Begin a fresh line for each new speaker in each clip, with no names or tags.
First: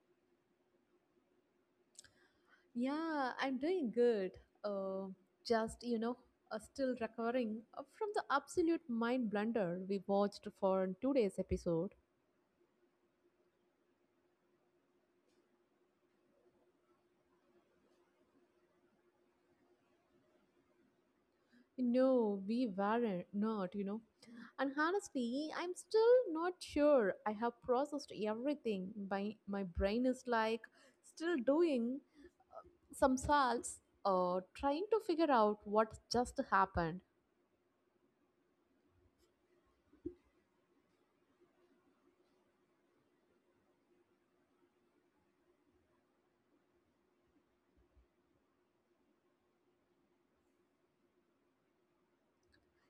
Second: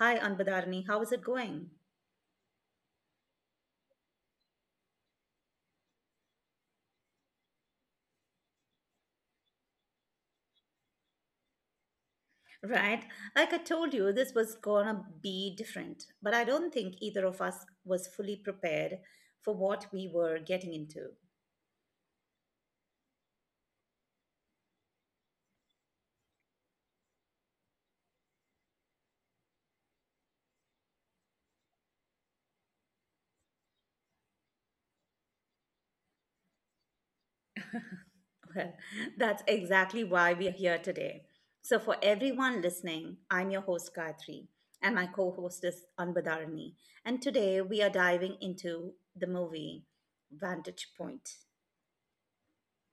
Hi Anbadarani, how is it going?
Yeah, I'm doing good. Uh, just, still recovering from the absolute mind blunder we watched for today's episode.
Right? Like I told you, this was gonna be different, but I don't think either of us was fully prepared for what we were getting into.
No, we weren't, not. And honestly, I'm still not sure I have processed everything. My brain is like still doing some salts, trying to figure out what just happened.
Well, that's exactly why we are here today. So, for everyone listening, I'm your host Gayatri, and my co host is Anbadarani. And today we are diving into the movie Vantage Point.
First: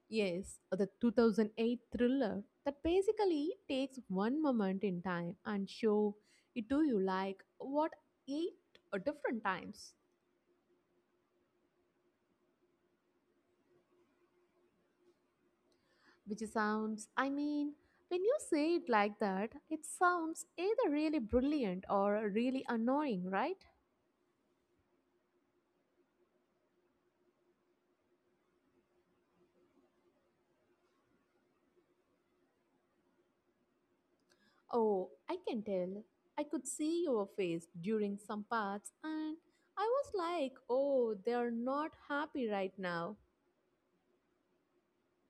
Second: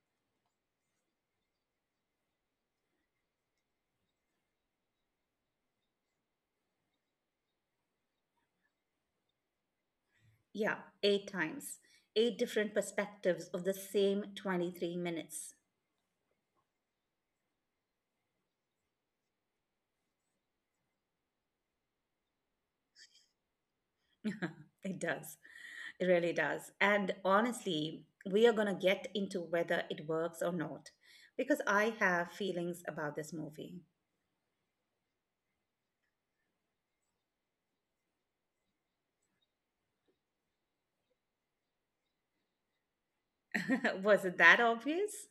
Yes, the 2008 thriller that basically takes one moment in time and show it to you like what eight different times,
Yeah, eight times. Eight different perspectives of the same 23 minutes.
which sounds, I mean, when you say it like that, it sounds either really brilliant or really annoying, right?
It does. It really does. And honestly, we are going to get into whether it works or not because I have feelings about this movie.
Oh, I can tell. I could see your face during some parts and I was like, oh, they are not happy right now.
Was it that obvious?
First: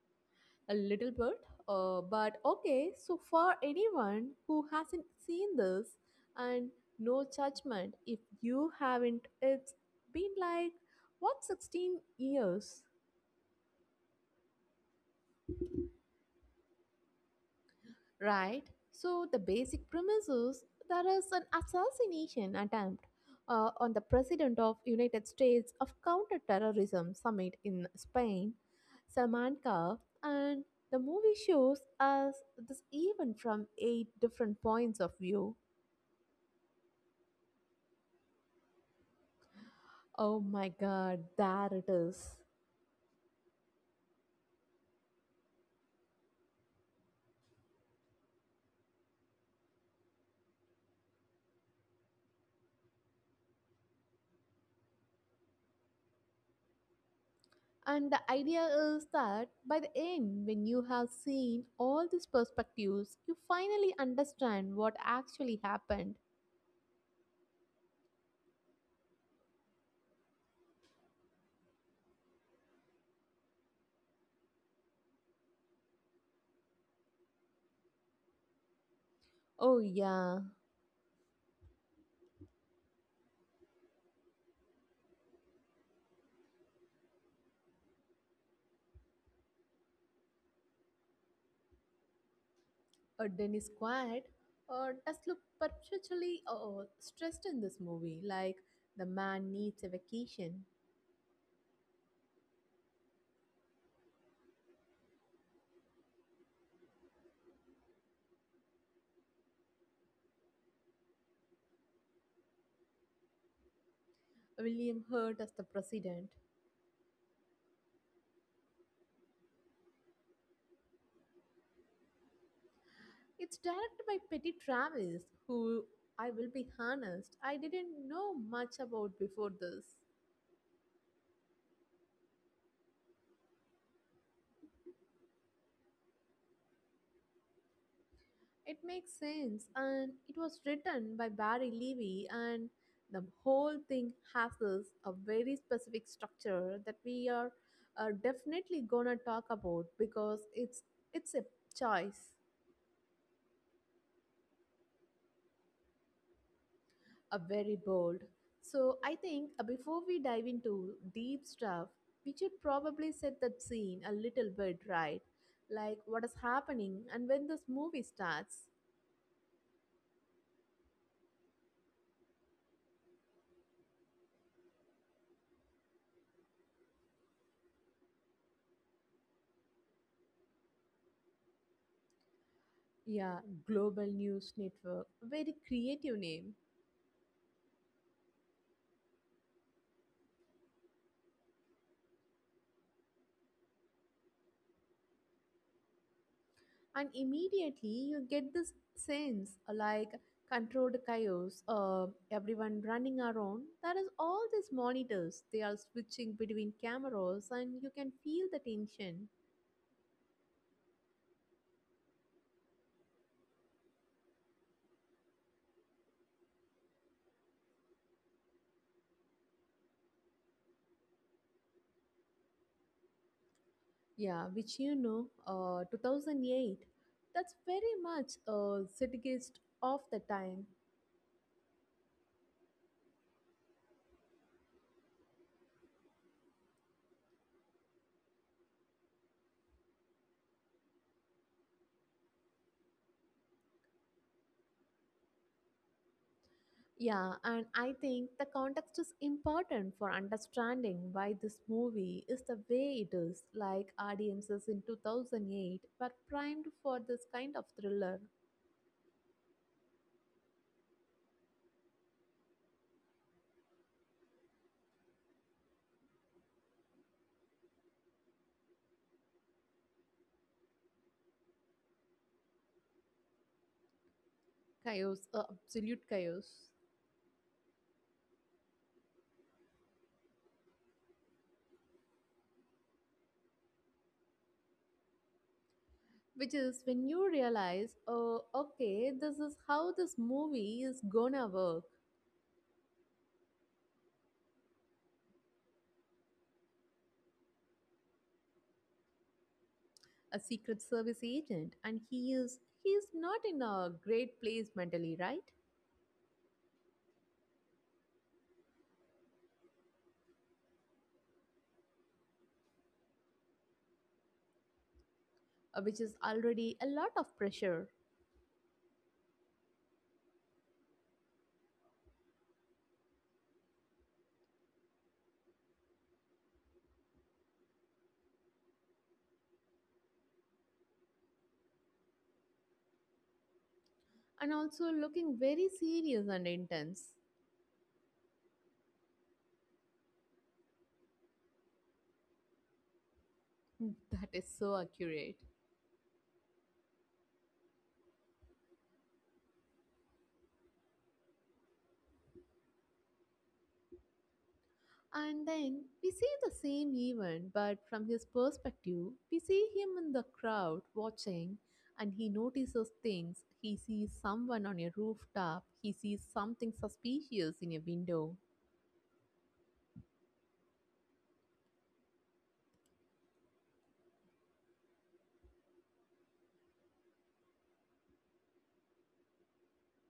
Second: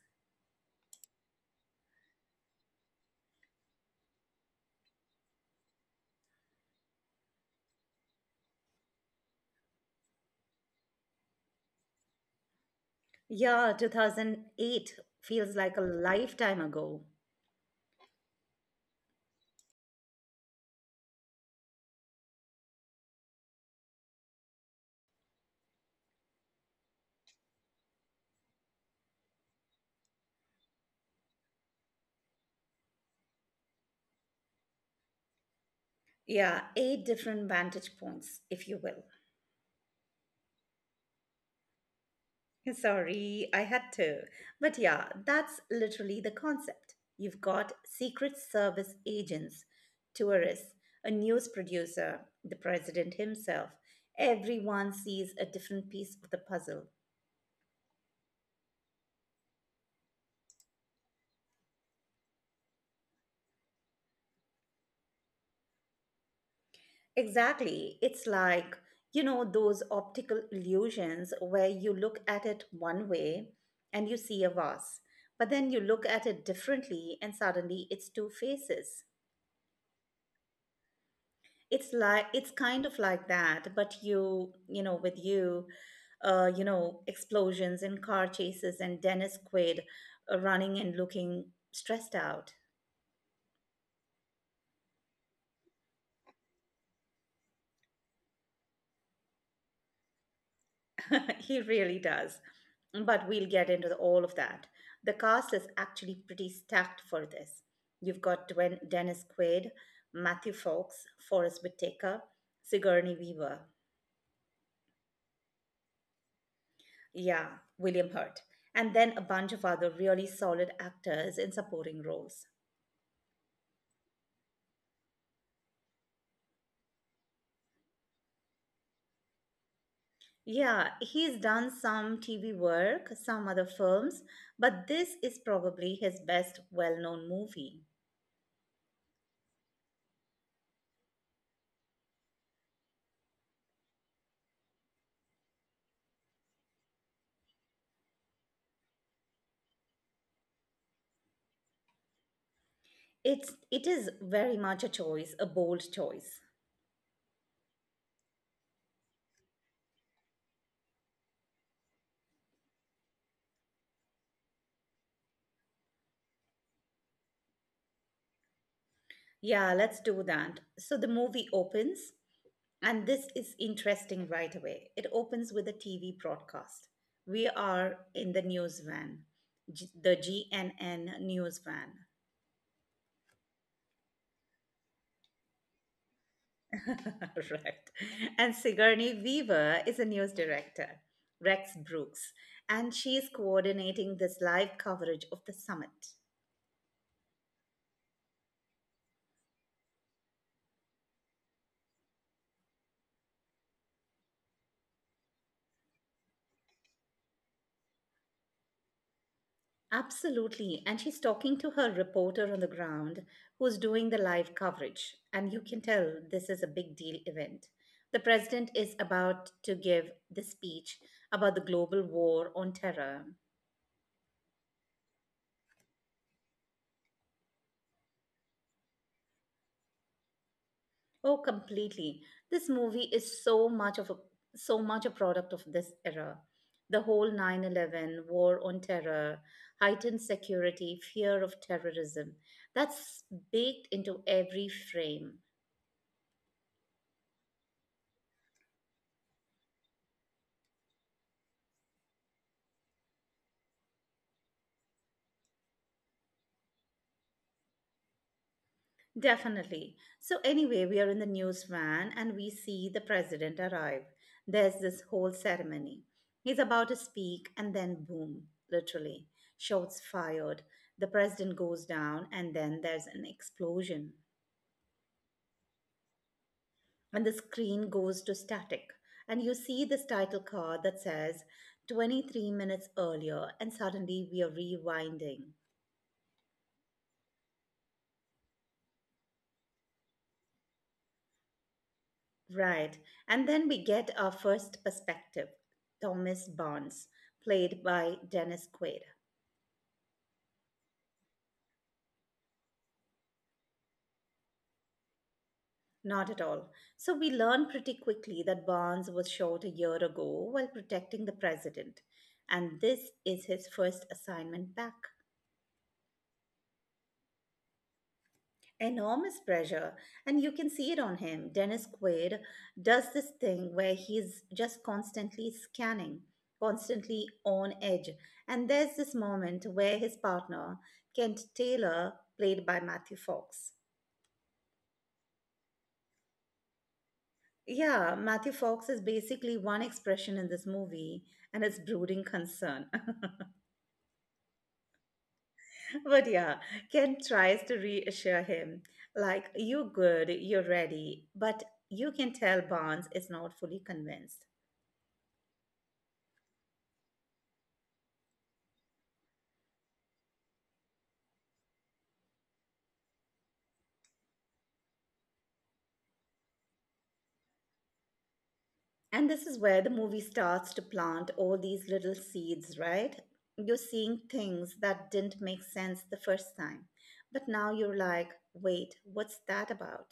A little bit, but okay. So for anyone who hasn't seen this, and no judgment if you haven't, it's been like what 16 years,
Yeah, 2008 feels like a lifetime ago.
right? So the basic premise is there is an assassination attempt on the president of United States of counterterrorism summit in Spain, Salamanca, and the movie shows us this event from eight different points of view.
Yeah, eight different vantage points, if you will.
Oh my god, there it is.
Sorry, I had to. But yeah, that's literally the concept. You've got Secret Service agents, tourists, a news producer, the president himself. Everyone sees a different piece of the puzzle.
And the idea is that by the end, when you have seen all these perspectives, you finally understand what actually happened.
Exactly. It's like, those optical illusions where you look at it one way and you see a vase, but then you look at it differently and suddenly it's two faces.
Oh yeah,
It's kind of like that, but you know, with explosions and car chases and Dennis Quaid running and looking stressed out.
Dennis Quaid does look perpetually stressed in this movie, like the man needs a vacation.
He really does. But we'll get into all of that. The cast is actually pretty stacked for this. You've got Dennis Quaid, Matthew Fox, Forrest Whitaker, Sigourney Weaver.
William Hurt as the president.
Yeah, William Hurt, and then a bunch of other really solid actors in supporting roles.
It's directed by Petty Travis, who, I will be honest, I didn't know much about before this.
Yeah, he's done some TV work, some other films, but this is probably his best well-known movie.
It makes sense, and it was written by Barry Levy, and the whole thing has this a very specific structure that we are definitely gonna talk about because it's a choice,
It's it is very much a choice, a bold choice.
a very bold. So I think before we dive into deep stuff, we should probably set that scene a little bit, right? Like what is happening and when this movie starts.
Yeah, let's do that. So the movie opens, and this is interesting right away. It opens with a TV broadcast. We are in the news van, the GNN news van.
Yeah, Global News Network, very creative name.
Right. And Sigourney Weaver is a news director, Rex Brooks, and she is coordinating this live coverage of the summit.
And immediately you get this sense, like controlled chaos, everyone running around, there is all these monitors, they are switching between cameras and you can feel the tension.
Absolutely. And she's talking to her reporter on the ground who's doing the live coverage. And you can tell this is a big deal event. The president is about to give the speech about the global war on terror.
Yeah, which, 2008, that's very much a zeitgeist of the time.
Oh, completely. This movie is so much of a, so much a product of this era. The whole 9/11 war on terror, heightened security, fear of terrorism. That's baked into every frame.
Yeah, and I think the context is important for understanding why this movie is the way it is. Like audiences in 2008 were primed for this kind of thriller,
Definitely. So anyway, we are in the news van and we see the president arrive. There's this whole ceremony. He's about to speak and then boom, literally. Shots fired. The president goes down and then there's an explosion.
chaos, absolute chaos.
And the screen goes to static, and you see this title card that says 23 minutes earlier, and suddenly we are rewinding.
Which is when you realize, oh, okay, this is how this movie is gonna work.
Right. And then we get our first perspective, Thomas Barnes, played by Dennis Quaid.
A secret service agent, and he's not in a great place mentally, right?
Not at all. So we learn pretty quickly that Barnes was shot a year ago while protecting the president, and this is his first assignment back.
Which is already a lot of pressure.
Enormous pressure. And you can see it on him. Dennis Quaid does this thing where he's just constantly scanning, constantly on edge. And there's this moment where his partner, Kent Taylor, played by Matthew Fox.
And also looking very serious and intense.
Yeah, Matthew Fox is basically one expression in this movie, and it's brooding concern.
That is so accurate.
But yeah, Kent tries to reassure him, like, you're good, you're ready, but you can tell Barnes is not fully convinced.
And then we see the same event, but from his perspective, we see him in the crowd watching, and he notices things. He sees someone on a rooftop, he sees something suspicious in a window.
And this is where the movie starts to plant all these little seeds, right? You're seeing things that didn't make sense the first time. But now you're like, wait, what's that about?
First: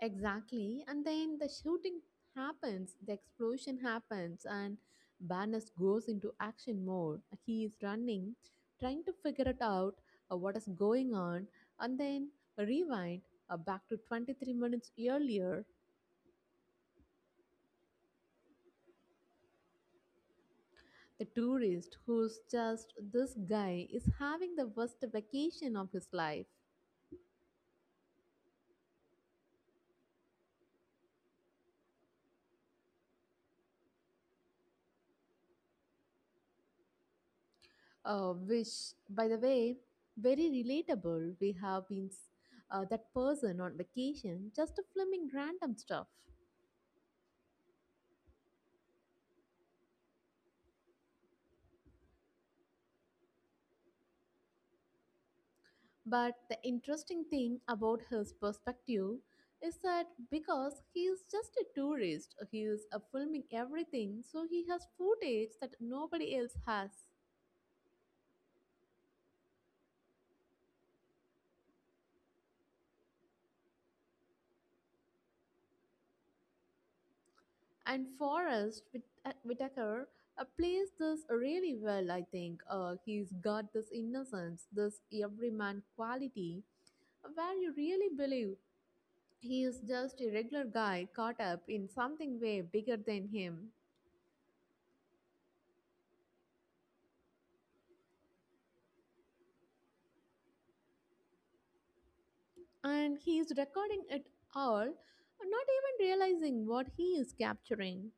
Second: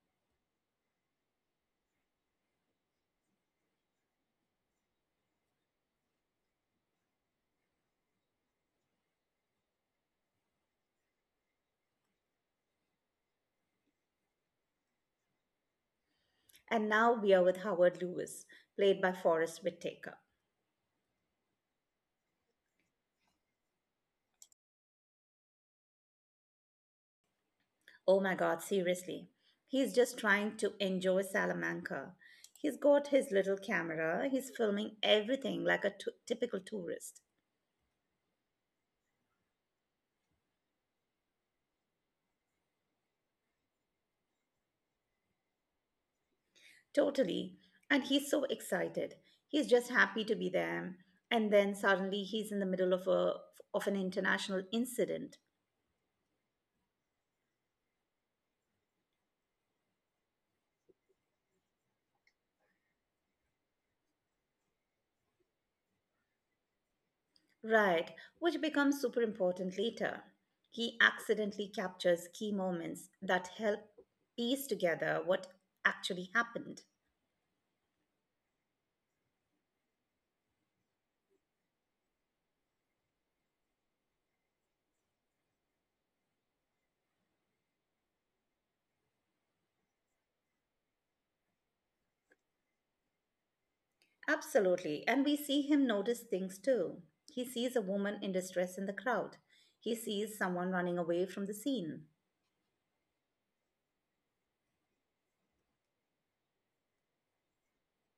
Exactly. And then the shooting happens, the explosion happens, and Barnes goes into action mode. He is running, trying to figure it out what is going on, and then rewind, back to 23 minutes earlier.
And now we are with Howard Lewis, played by Forrest Whitaker.
The tourist, who's just this guy, is having the worst vacation of his life.
Oh my God, seriously. He's just trying to enjoy Salamanca. He's got his little camera, he's filming everything like a typical tourist.
Which, by the way, very relatable. We have been that person on vacation just filming random stuff.
Totally. And he's so excited. He's just happy to be there. And then suddenly he's in the middle of a of an international incident,
But the interesting thing about his perspective is that because he is just a tourist, he is filming everything, so he has footage that nobody else has.
right, which becomes super important later. He accidentally captures key moments that help piece together what actually happened.
And Forrest Whitaker plays this really well, I think. He's got this innocence, this everyman quality, where you really believe he is just a regular guy caught up in something way bigger than him.
Absolutely. And we see him notice things too. He sees a woman in distress in the crowd. He sees someone running away from the scene.
And he is recording it all, not even realizing what he is capturing.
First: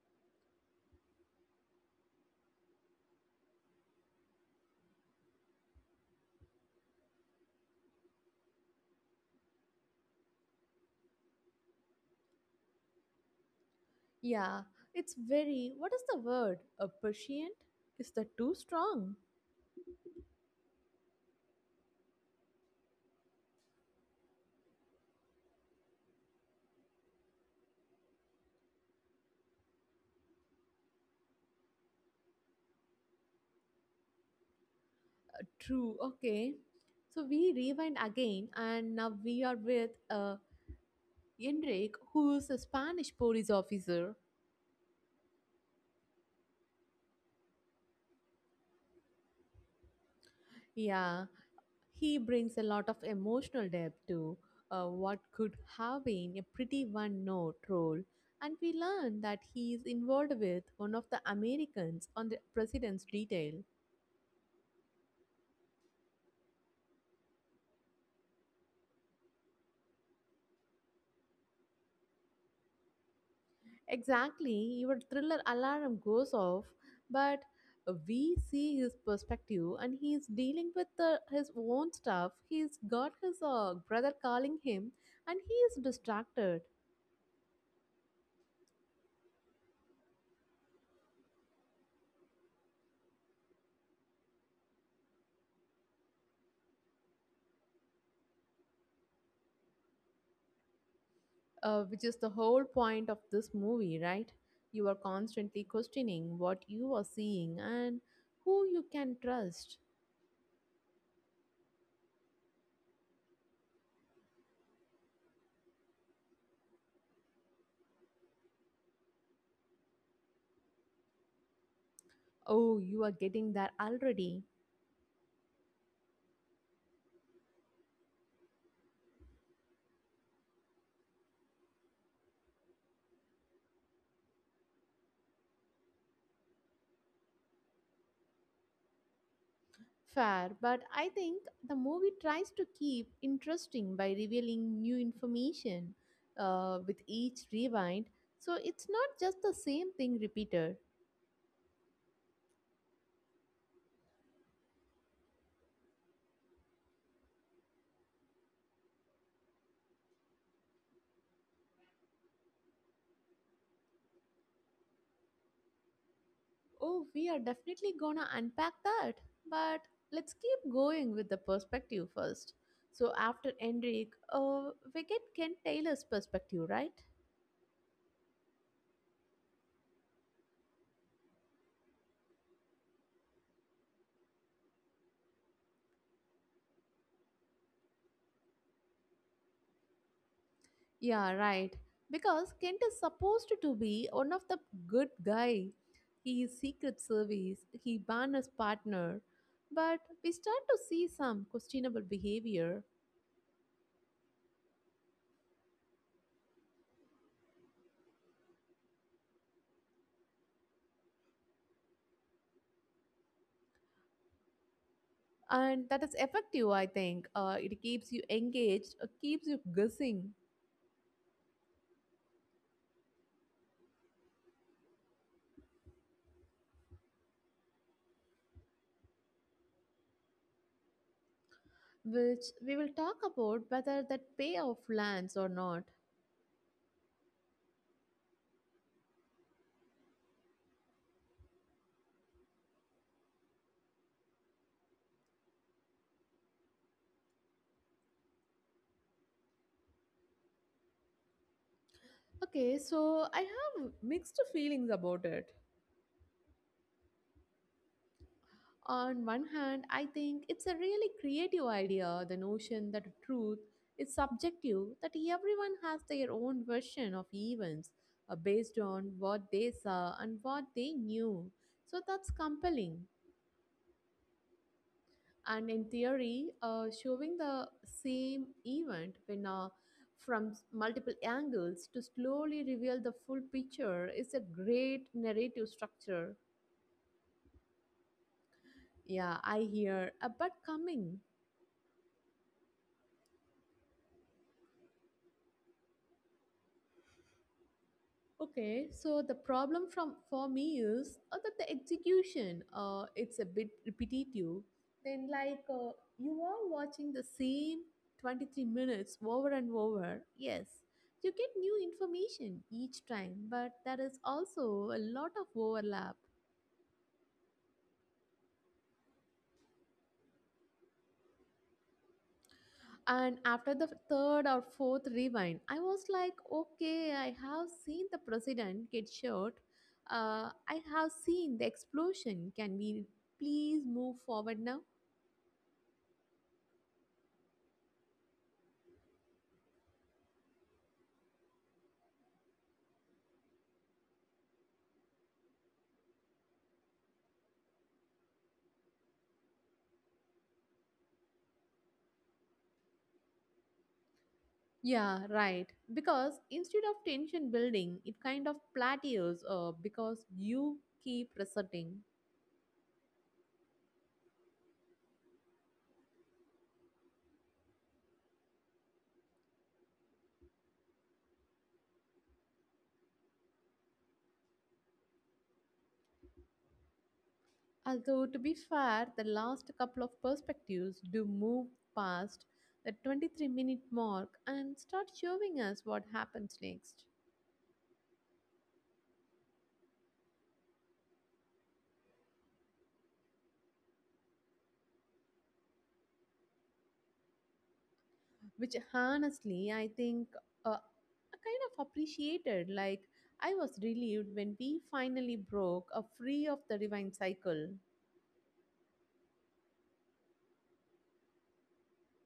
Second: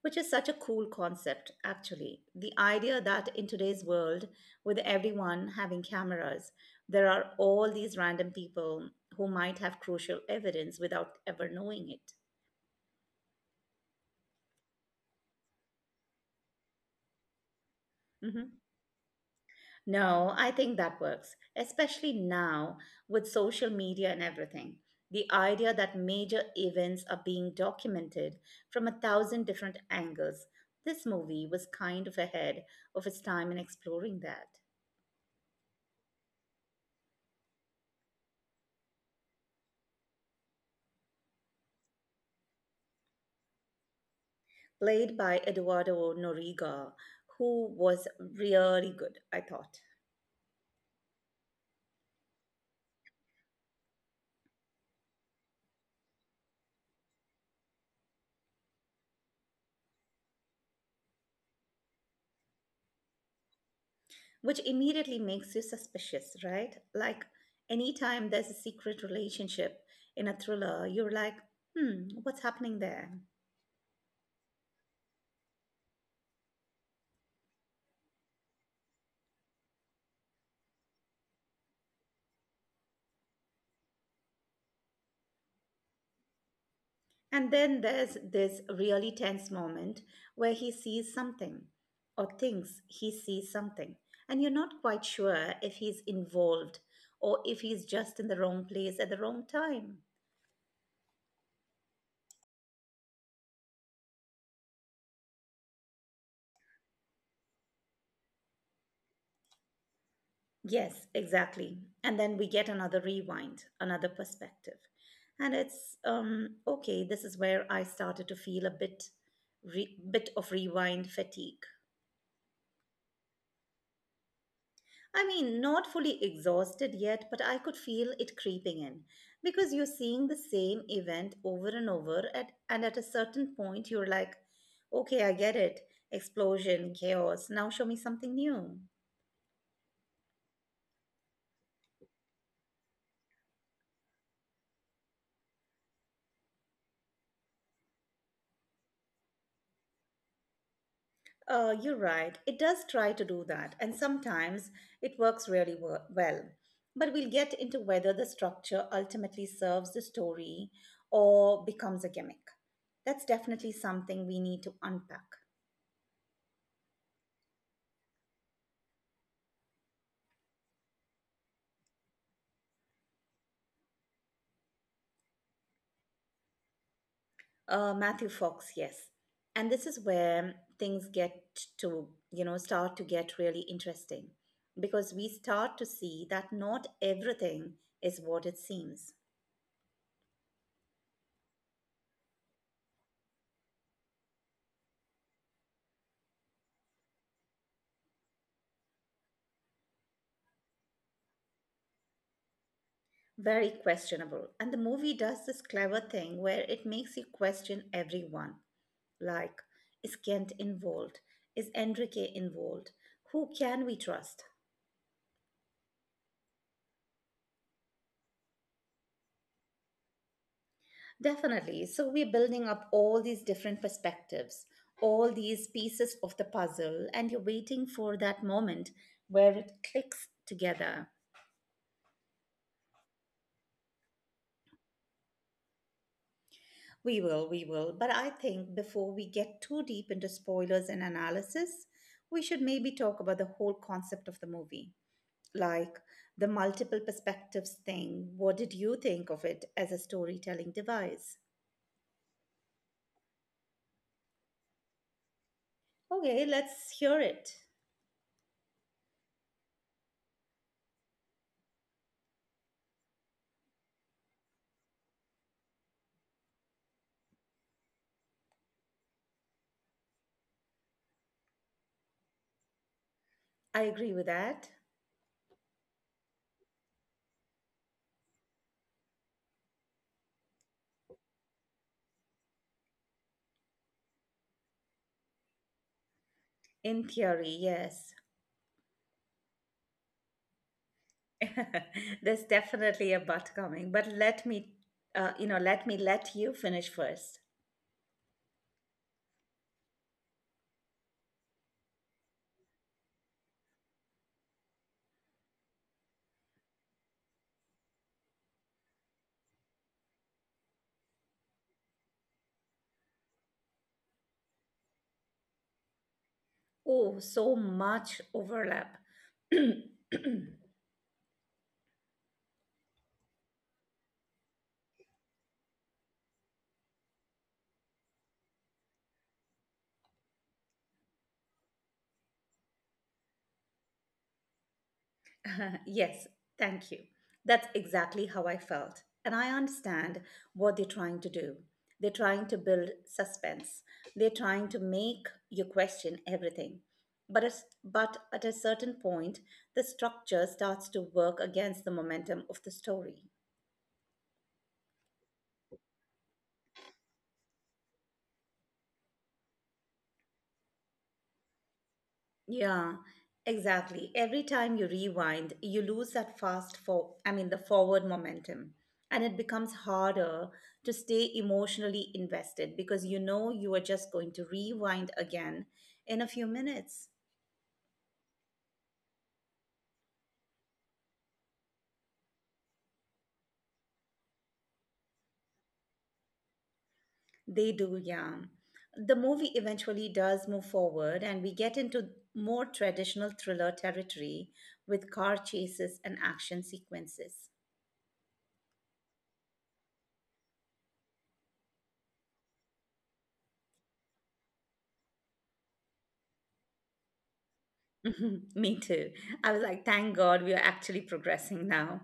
Which is such a cool concept, actually. The idea that in today's world, with everyone having cameras, there are all these random people who might have crucial evidence without ever knowing it.
Yeah, it's very, what is the word? A patient? Is that too
Mhm.
strong?
No, I think that works, especially now with social media and everything. The idea that major events are being documented from a thousand different angles. This movie was kind of ahead of its time in exploring that.
True, okay. So we rewind again, and now we are with Enrique, who is a Spanish police officer.
Played by Eduardo Noriga, who was really good, I thought.
Yeah, he brings a lot of emotional depth to what could have been a pretty one note role. And we learn that he is involved with one of the Americans on the president's detail.
Which immediately makes you suspicious, right? Like, anytime there's a secret relationship in a thriller, you're like, hmm, what's happening there?
Exactly, your thriller alarm goes off, but we see his perspective and he is dealing with his own stuff. He's got his brother calling him and he is distracted.
And then there's this really tense moment where he sees something, or thinks he sees something. And you're not quite sure if he's involved or if he's just in the wrong place at the wrong time.
Which is the whole point of this movie, right? You are constantly questioning what you are seeing and who you can trust.
Yes, exactly. And then we get another rewind, another perspective. And it's okay, this is where I started to feel a bit of rewind fatigue.
Oh, you are getting that already.
I mean, not fully exhausted yet, but I could feel it creeping in because you're seeing the same event over and over, and at a certain point you're like, okay, I get it. Explosion, chaos. Now show me something new.
Fair, but I think the movie tries to keep interesting by revealing new information with each rewind. So it's not just the same thing repeated.
You're right. It does try to do that, and sometimes it works really well. But we'll get into whether the structure ultimately serves the story or becomes a gimmick. That's definitely something we need to unpack.
Oh, we are definitely gonna unpack that. But let's keep going with the perspective first. So after Enric, we get Kent Taylor's perspective, right?
Matthew Fox, yes. And this is where things get to, you know, start to get really interesting because we start to see that not everything is what it seems.
Yeah, right. Because Kent is supposed to be one of the good guy. He is secret service. He banned his partner, but we start to see some questionable behavior,
Very questionable. And the movie does this clever thing where it makes you question everyone. Like, is Kent involved? Is Enrique involved? Who can we trust?
and that is effective. I think it keeps you engaged, keeps you guessing,
Definitely. So we're building up all these different perspectives, all these pieces of the puzzle, and you're waiting for that moment where it clicks together.
which we will talk about whether that payoff lands or not.
We will, we will. But I think before we get too deep into spoilers and analysis, we should maybe talk about the whole concept of the movie. Like, the multiple perspectives thing. What did you think of it as a storytelling device?
Okay, so I have mixed feelings about it.
Okay, let's hear it.
On one hand, I think it's a really creative idea, the notion that truth is subjective, that everyone has their own version of events based on what they saw and what they knew. So that's compelling.
I agree with that.
And in theory, showing the same event when from multiple angles to slowly reveal the full picture is a great narrative structure.
In theory, yes.
Yeah, I hear a but coming.
There's definitely a but coming, but let me, let me let you finish first.
Okay, so the problem from for me is that the execution, it's a bit repetitive. Then like, you are watching the same 23 minutes over and over. Yes, you get new information each time, but there is also a lot of overlap.
Oh, so much overlap.
And after the third or fourth rewind, I was like, okay, I have seen the president get shot. I have seen the explosion. Can we please move forward now?
Yes, thank you. That's exactly how I felt. And I understand what they're trying to do. They're trying to build suspense. They're trying to make you question everything. But, but at a certain point, the structure starts to work against the momentum of the story.
Yeah, right. Because instead of tension building, it kind of plateaus, because you keep resetting.
Yeah, exactly. Every time you rewind, you lose that fast for I mean the forward momentum. And it becomes harder to stay emotionally invested because you know you are just going to rewind again in a few minutes.
Although, to be fair, the last couple of perspectives do move past the 23-minute mark and start showing us what happens next,
They do, yeah. The movie eventually does move forward, and we get into more traditional thriller territory with car chases and action sequences.
which honestly, I think, I kind of appreciated. Like, I was relieved when we finally broke a free of the divine cycle.
Me too. I was like, thank God we are actually progressing now.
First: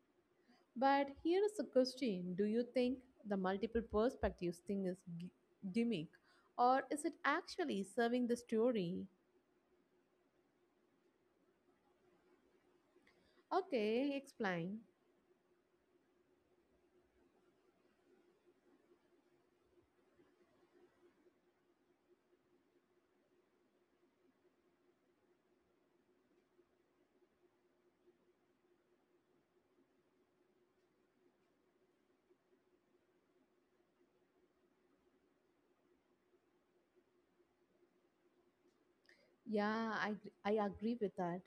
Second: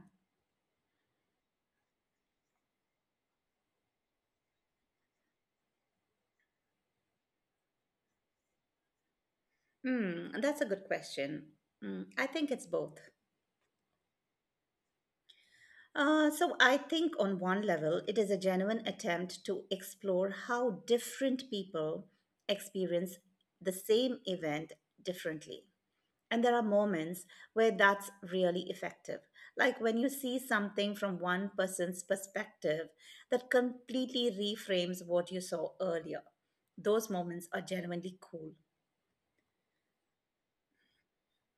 But here is a question. Do you think the multiple perspectives thing is gimmick, or is it actually serving the story?
Hmm, that's a good question. Mm, I think it's both.
Okay, explain.
I think on one level, it is a genuine attempt to explore how different people experience the same event differently. And there are moments where that's really effective. Like when you see something from one person's perspective that completely reframes what you saw earlier, those moments are genuinely cool.
Yeah, I agree with that.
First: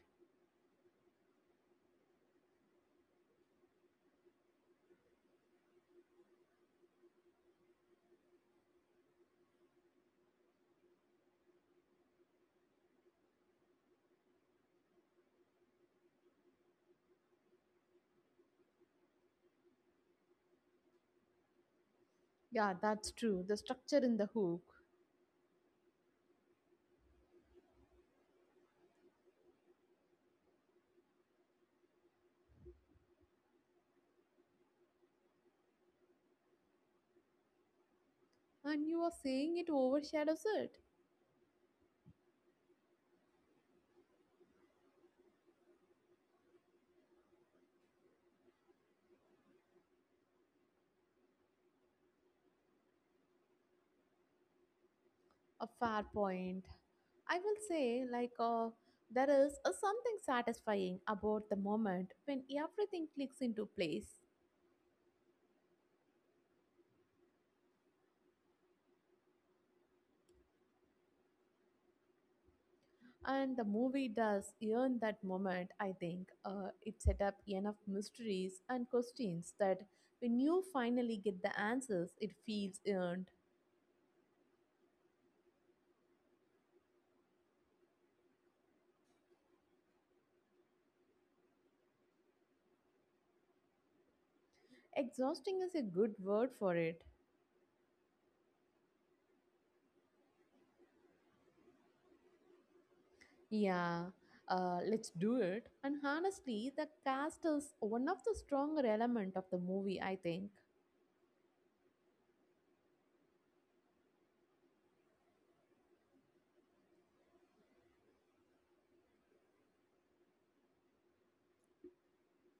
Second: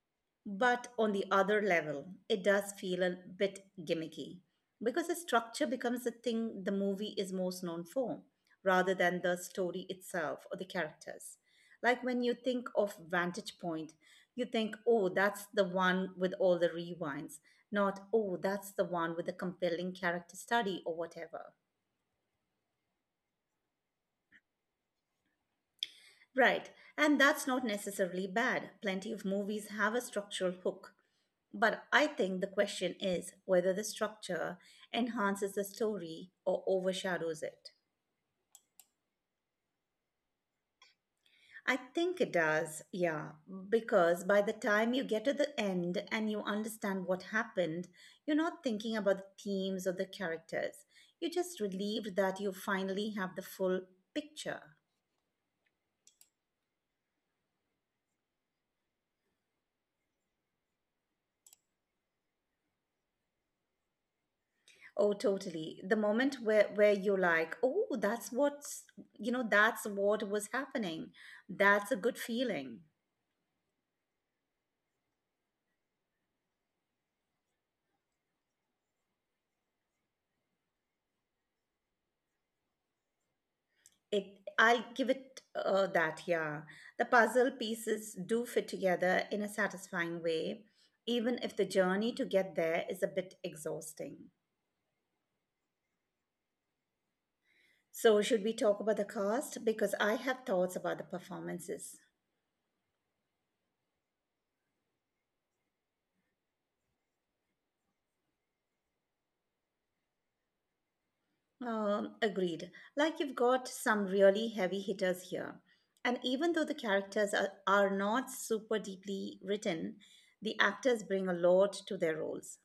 But on the other level, it does feel a bit gimmicky because the structure becomes the thing the movie is most known for rather than the story itself or the characters. Like when you think of Vantage Point, you think, oh, that's the one with all the rewinds, not, oh, that's the one with the compelling character study or whatever.
Yeah, that's true. The structure in the hook.
Right, and that's not necessarily bad. Plenty of movies have a structural hook. But I think the question is whether the structure enhances the story or overshadows it.
And you are saying it overshadows it?
I think it does, yeah, because by the time you get to the end and you understand what happened, you're not thinking about the themes or the characters. You're just relieved that you finally have the full picture.
A fair point. I will say, like, there is a something satisfying about the moment when everything clicks into place.
Oh, totally. The moment where you're like, "Oh, that's that's what was happening." That's a good feeling.
And the movie does earn that moment, I think. It set up enough mysteries and questions that when you finally get the answers, it feels earned.
It I'll give it that, yeah. The puzzle pieces do fit together in a satisfying way, even if the journey to get there is a bit exhausting.
Exhausting is a good word for it.
So, should we talk about the cast, because I have thoughts about the performances.
Yeah, let's do it. And honestly, the cast is one of the stronger element of the movie, I think.
Agreed. Like you've got some really heavy hitters here. And even though the characters are not super deeply written, the actors bring a lot to their roles.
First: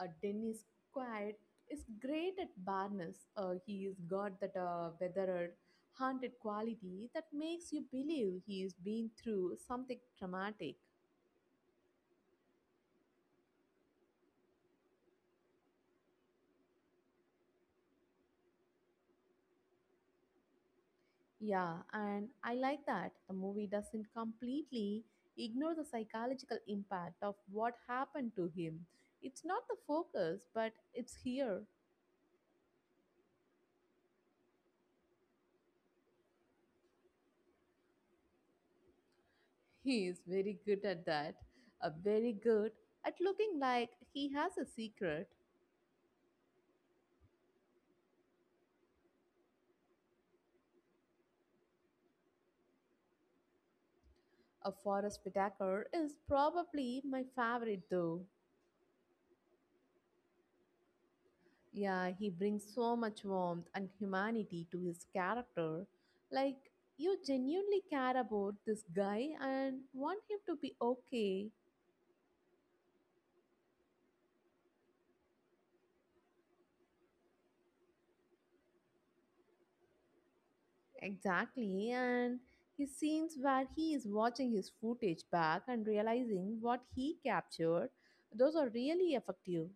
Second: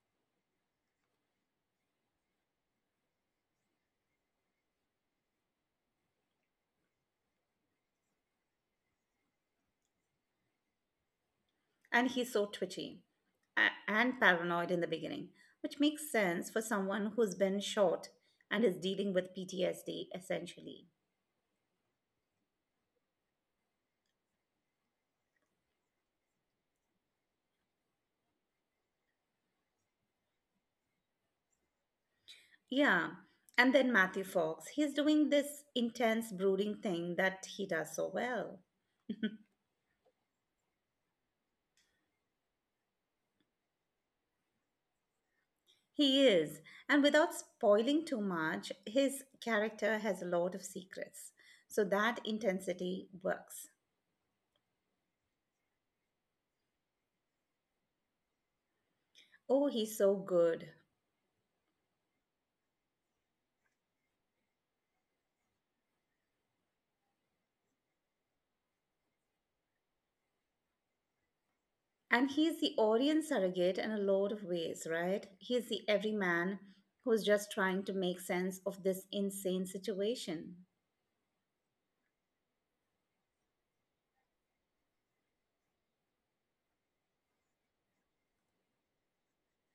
Dennis Quaid is great at Barnes. He's got that, weathered, haunted quality that makes you believe he's been through something traumatic.
And he's so twitchy and paranoid in the beginning, which makes sense for someone who's been shot and is dealing with PTSD essentially.
Yeah, and I like that. The movie doesn't completely ignore the psychological impact of what happened to him. It's not the focus, but it's here.
Yeah. And then Matthew Fox, he's doing this intense brooding thing that he does so well.
He is very good at that. Very good at looking like he has a secret.
He is. And without spoiling too much, his character has a lot of secrets. So that intensity works.
A Forest Whitaker is probably my favorite though.
Oh, he's so good.
Yeah, he brings so much warmth and humanity to his character. Like, you genuinely care about this guy and want him to be okay.
And he's the audience surrogate in a lot of ways, right? He's the everyman who's just trying to make sense of this insane situation.
Exactly, and his scenes where he is watching his footage back and realizing what he captured, those are really effective.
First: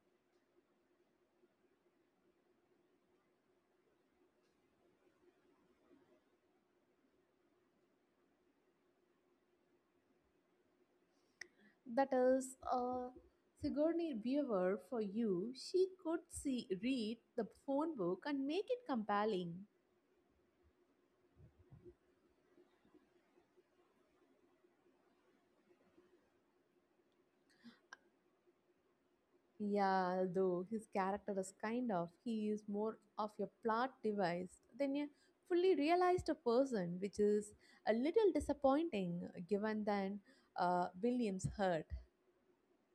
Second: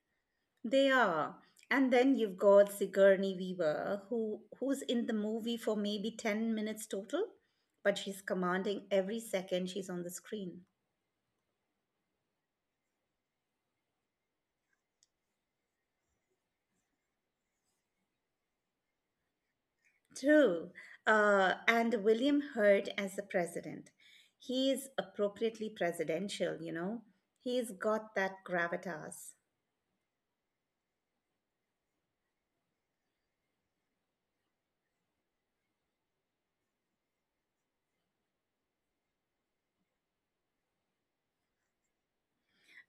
They are. And then you've got Sigourney Weaver, who's in the movie for maybe 10 minutes total, but she's commanding every second she's on the screen.
That is, Sigourney Weaver for you. She could see read the phone book and make it compelling.
True. And William Hurt as the president. He is appropriately presidential, you know. He's got that gravitas.
Yeah, though his character is kind of he is more of a plot device than a fully realized a person, which is a little disappointing given than, Williams hurt.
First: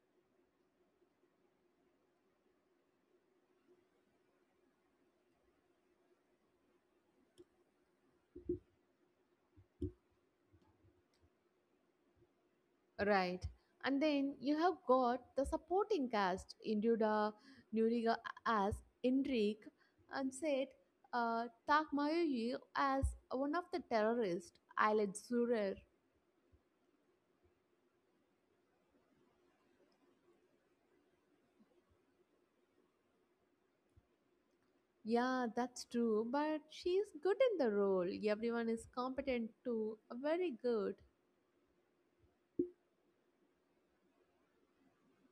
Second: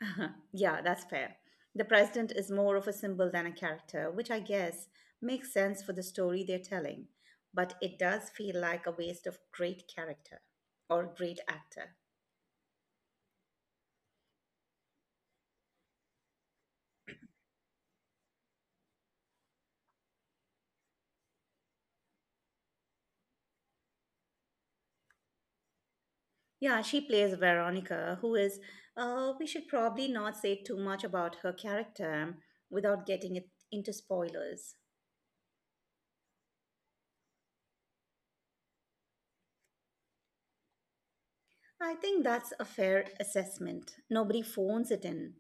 Uh-huh. Yeah, that's fair. The president is more of a symbol than a character, which I guess makes sense for the story they're telling. But it does feel like a waste of great character or great actor.
Right. And then you have got the supporting cast, Induda, Nuriga as Indrik, and said, Tak Mayuyu as one of the terrorists, Ailed Surer.
Yeah, she plays Veronica, who is, we should probably not say too much about her character without getting it into spoilers.
Yeah, that's true, but she's good in the role. Everyone is competent too. Very good.
I think that's a fair assessment. Nobody phones it in,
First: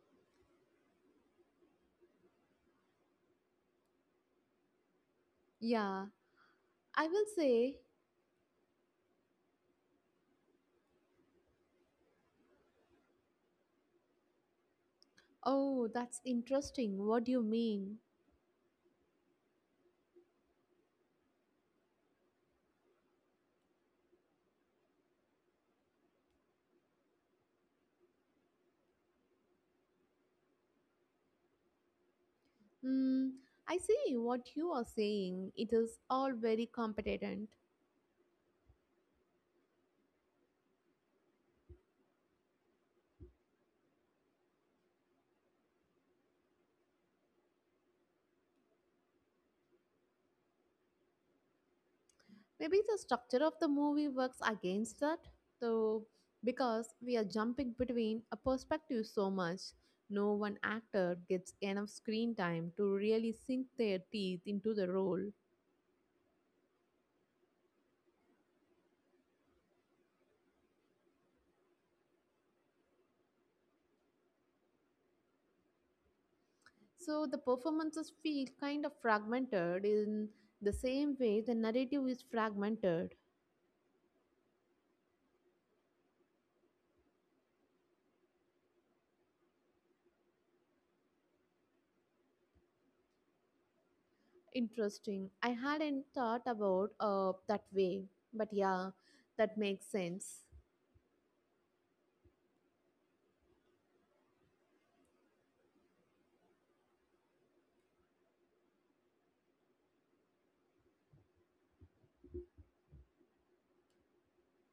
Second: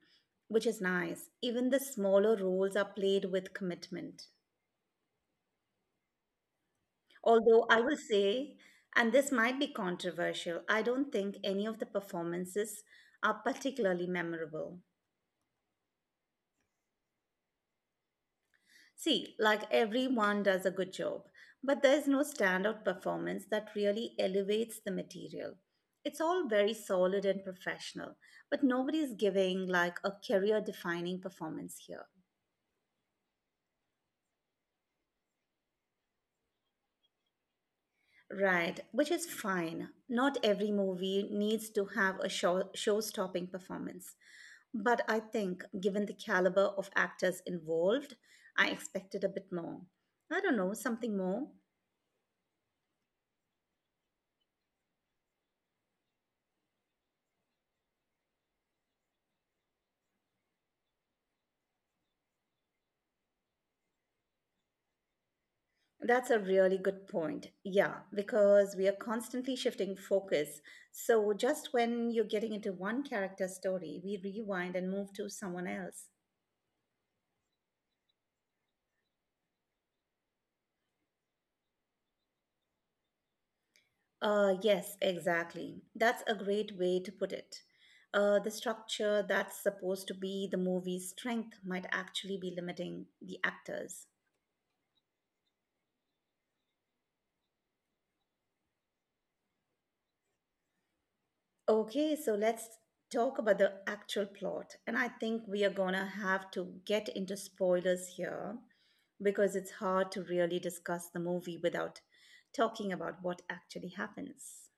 which is nice. Even the smaller roles are played with commitment.
Yeah, I will
Although
say,
I will say, and this might be controversial, I don't think any of the performances are particularly memorable.
oh, that's interesting. What do you mean?
See, like everyone does a good job, but there's no standout performance that really elevates the material. It's all very solid and professional, but nobody's giving like a career defining performance here.
Hmm, I see what you are saying. It is all very competent.
Right, which is fine. Not every movie needs to have a show stopping performance. But I think, given the caliber of actors involved, I expected a bit more. I don't know, something more.
Maybe the structure of the movie works against that, though, because we are jumping between a perspective so much, no one actor gets enough screen time to really sink their teeth into the role.
That's a really good point. Yeah, because we are constantly shifting focus. So just when you're getting into one character story, we rewind and move to someone else.
So the performances feel kind of fragmented in the same way the narrative is fragmented.
Yes, exactly. That's a great way to put it. The structure that's supposed to be the movie's strength might actually be limiting the actors.
Interesting. I hadn't thought about that way, but yeah, that makes sense.
Okay, so let's talk about the actual plot. And I think we are gonna have to get into spoilers here because it's hard to really discuss the movie without talking about what actually happens.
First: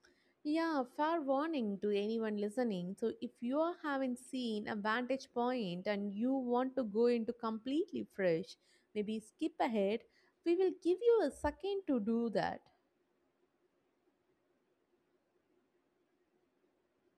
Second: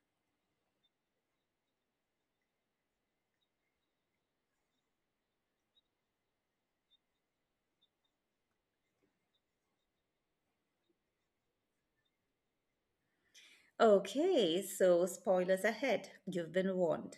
Yeah, fair warning to anyone listening. So, if you are- haven't seen a vantage point and you want to go into completely fresh, maybe skip ahead, we will give you a second to do that.
Okay, so spoilers ahead. You've been warned.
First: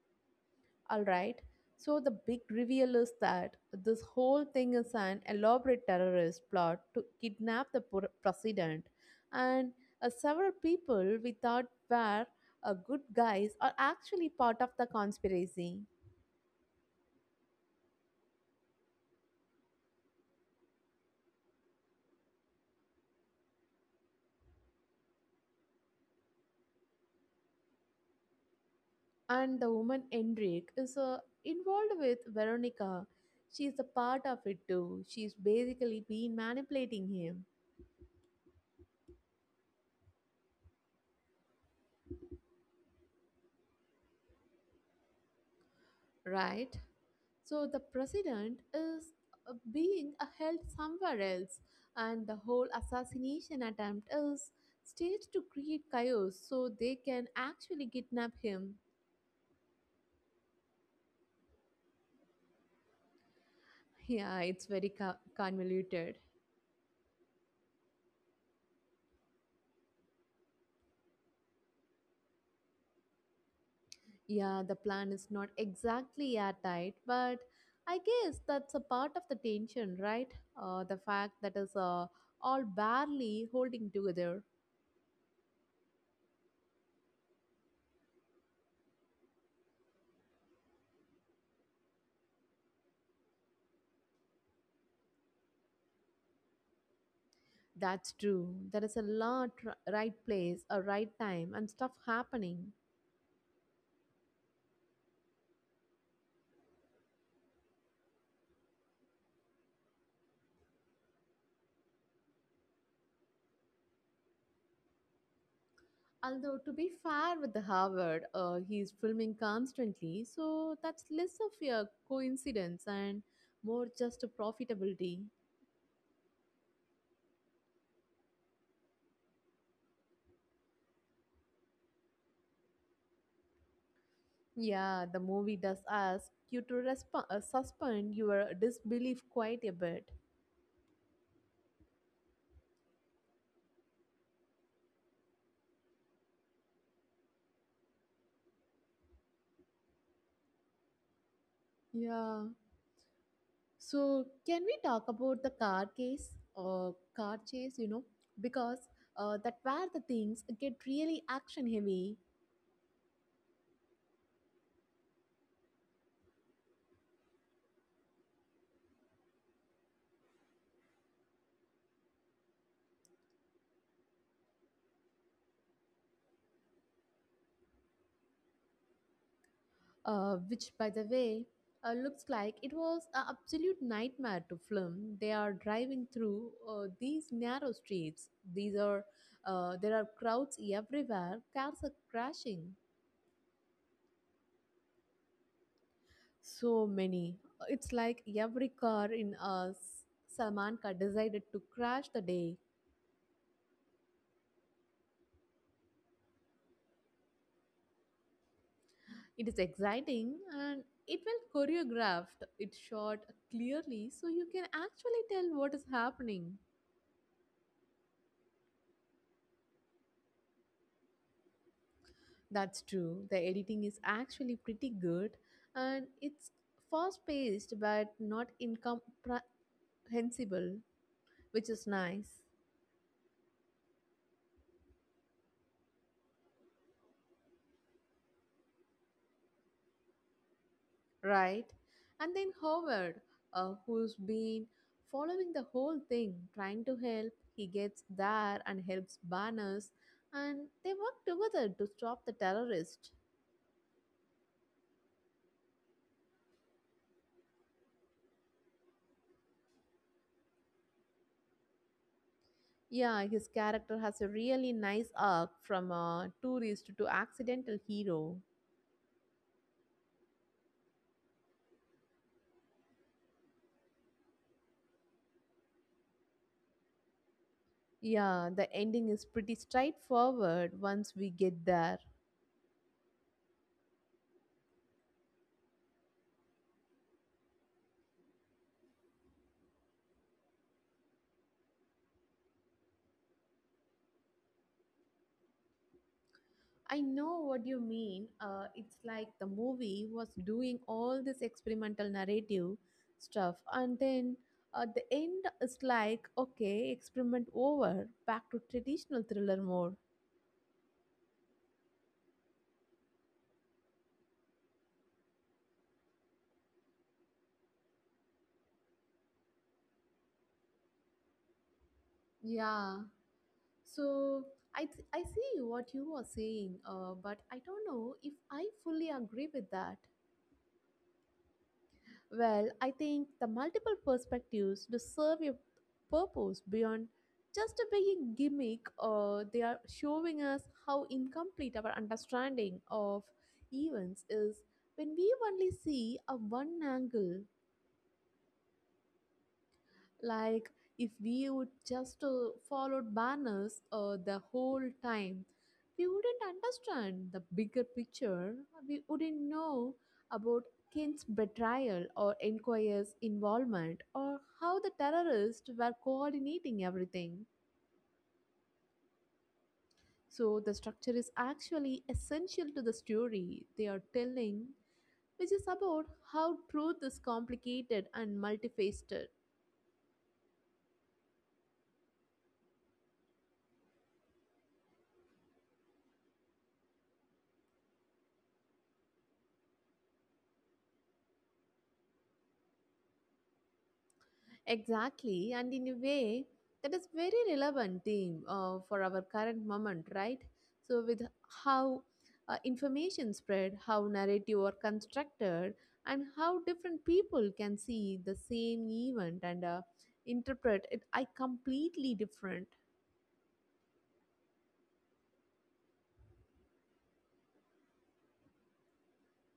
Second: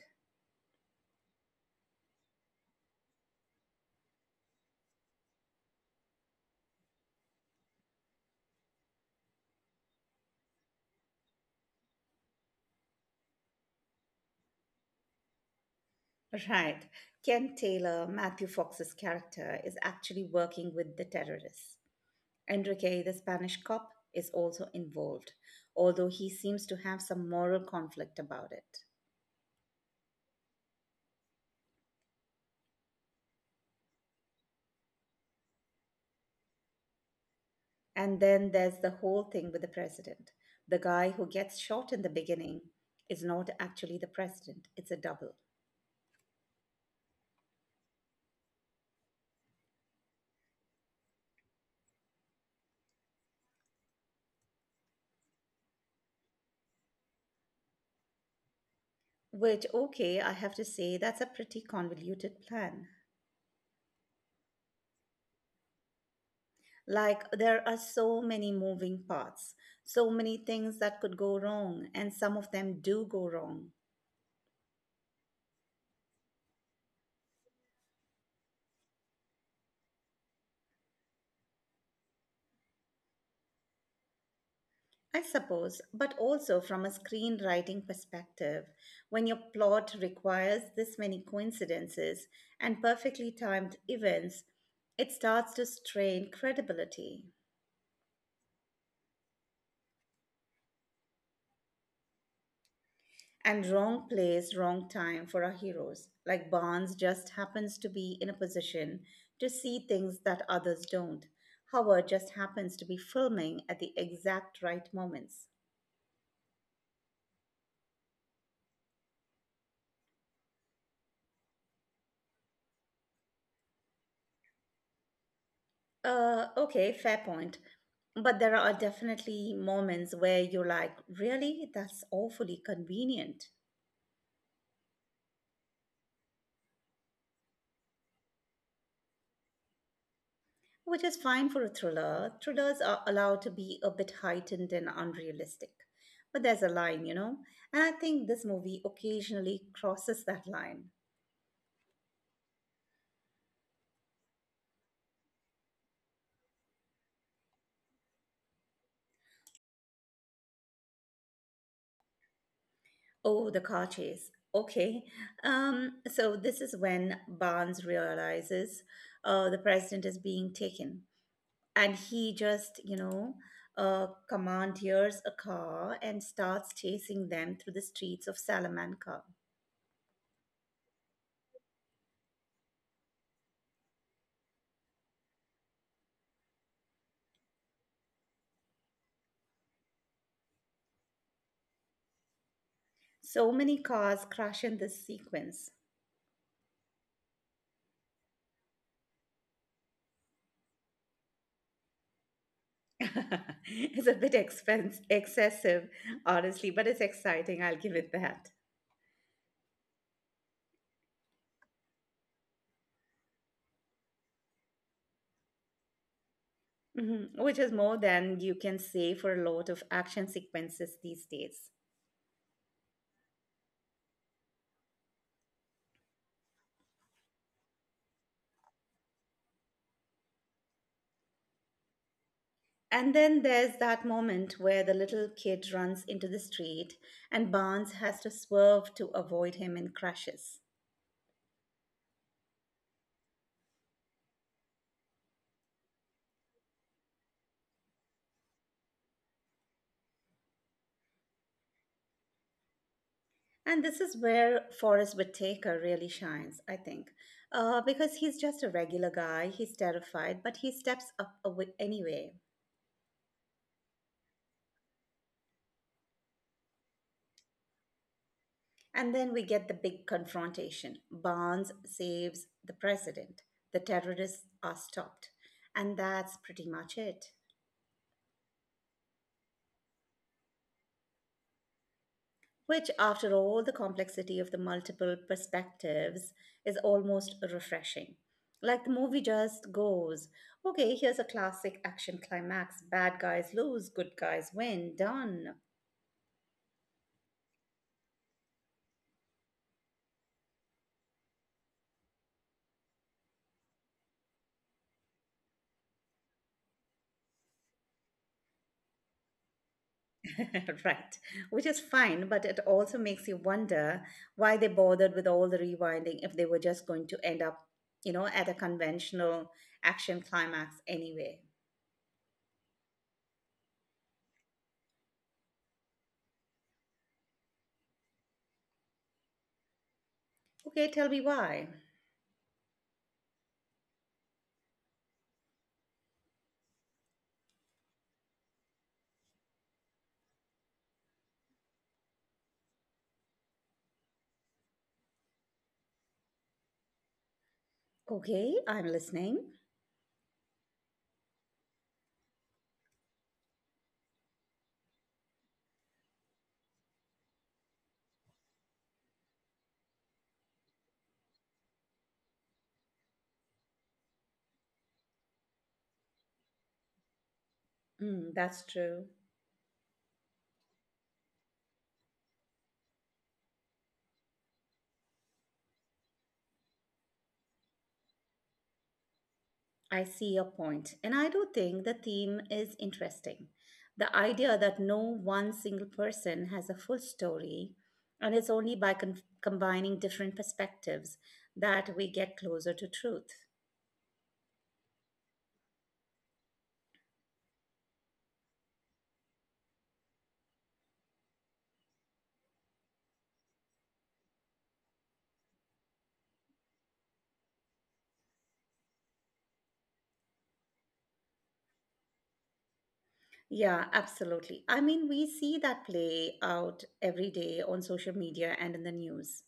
All right. So, the big reveal is that this whole thing is an elaborate terrorist plot to kidnap the president, and several people we thought were good guys are actually part of the conspiracy.
Right. Ken Taylor, Matthew Fox's character, is actually working with the terrorists. Enrique, the Spanish cop, is also involved, although he seems to have some moral conflict about it.
And the woman Enrique is involved with Veronica. She's a part of it too. She's basically been manipulating him,
And then there's the whole thing with the president. The guy who gets shot in the beginning is not actually the president, it's a double.
right? So the president is being held somewhere else, and the whole assassination attempt is staged to create chaos so they can actually kidnap him.
Which, okay, I have to say, that's a pretty convoluted plan.
Yeah, it's very convoluted.
Like, there are so many moving parts, so many things that could go wrong, and some of them do go wrong,
Yeah, the plan is not exactly airtight, but I guess that's a part of the tension, right? The fact that is all barely holding together.
I suppose. But also, from a screenwriting perspective, when your plot requires this many coincidences and perfectly timed events, it starts to strain credibility.
That's true. There is a lot right place, a right time, and stuff happening.
And wrong place, wrong time for our heroes. Like Barnes just happens to be in a position to see things that others don't. Howard just happens to be filming at the exact right moments.
Although to be fair with the Harvard, he's filming constantly, so that's less of a coincidence and more just a profitability.
Okay, fair point. But there are definitely moments where you're like, really? That's awfully convenient.
Yeah, the movie does ask you to suspend your disbelief quite a bit.
Which is fine for a thriller. Thrillers are allowed to be a bit heightened and unrealistic. But there's a line, you know? And I think this movie occasionally crosses that line.
Yeah. So, can we talk about the car case or car chase, Because that where the things get really action heavy,
Oh, the car chase. Okay. So this is when Barnes realizes the president is being taken. And he just, you know, commandeers a car and starts chasing them through the streets of Salamanca.
which, by the way, looks like it was an absolute nightmare to film. They are driving through these narrow streets. These are there are crowds everywhere. Cars are crashing.
So many cars crash in this sequence.
So many. It's like every car in us, Samanka decided to crash the day.
It's a bit expense excessive honestly, but it's exciting, I'll give it that.
It is exciting and it well choreographed. It's shot clearly so you can actually tell what is happening.
Mhm. Which is more than you can say for a lot of action sequences these days.
That's true. The editing is actually pretty good and it's fast paced but not incomprehensible, which is nice.
And then there's that moment where the little kid runs into the street and Barnes has to swerve to avoid him and crashes.
Right. And then Howard, who's been following the whole thing, trying to help, he gets there and helps Banners, and they work together to stop the terrorist.
And this is where Forrest Whitaker really shines, I think. Because he's just a regular guy, he's terrified, but he steps up anyway.
Yeah, his character has a really nice arc from a tourist to accidental hero.
And then we get the big confrontation. Barnes saves the president. The terrorists are stopped. And that's pretty much it.
Yeah, the ending is pretty straightforward once we get there.
Which, after all the complexity of the multiple perspectives, is almost refreshing. Like the movie just goes, okay, here's a classic action climax, bad guys lose, good guys win, done.
I know what you mean. It's like the movie was doing all this experimental narrative stuff, and then at the end, it's like, okay, experiment over, back to traditional thriller mode.
Right, which is fine, but it also makes you wonder why they bothered with all the rewinding if they were just going to end up, you know, at a conventional action climax anyway.
Yeah. So I see what you are saying, but I don't know if I fully agree with that.
Okay, tell me why.
Well, I think the multiple perspectives to serve a purpose beyond just being a gimmick, or they are showing us how incomplete our understanding of events is when we only see a one angle.
Okay, I'm listening.
Like if we would just followed banners the whole time, we wouldn't understand the bigger picture. We wouldn't know about King's betrayal or Enquire's involvement or how the terrorists were coordinating everything.
Mm, that's true.
So the structure is actually essential to the story they are telling, which is about how truth is complicated and multifaceted.
I see your point, and I do think the theme is interesting. The idea that no one single person has a full story, and it's only by combining different perspectives that we get closer to truth.
Exactly, and in a way that is very relevant theme for our current moment, right? So, with how information spread, how narrative are constructed, and how different people can see the same event and interpret it, I completely different.
Yeah, absolutely. I mean, we see that play out every day on social media and in the news.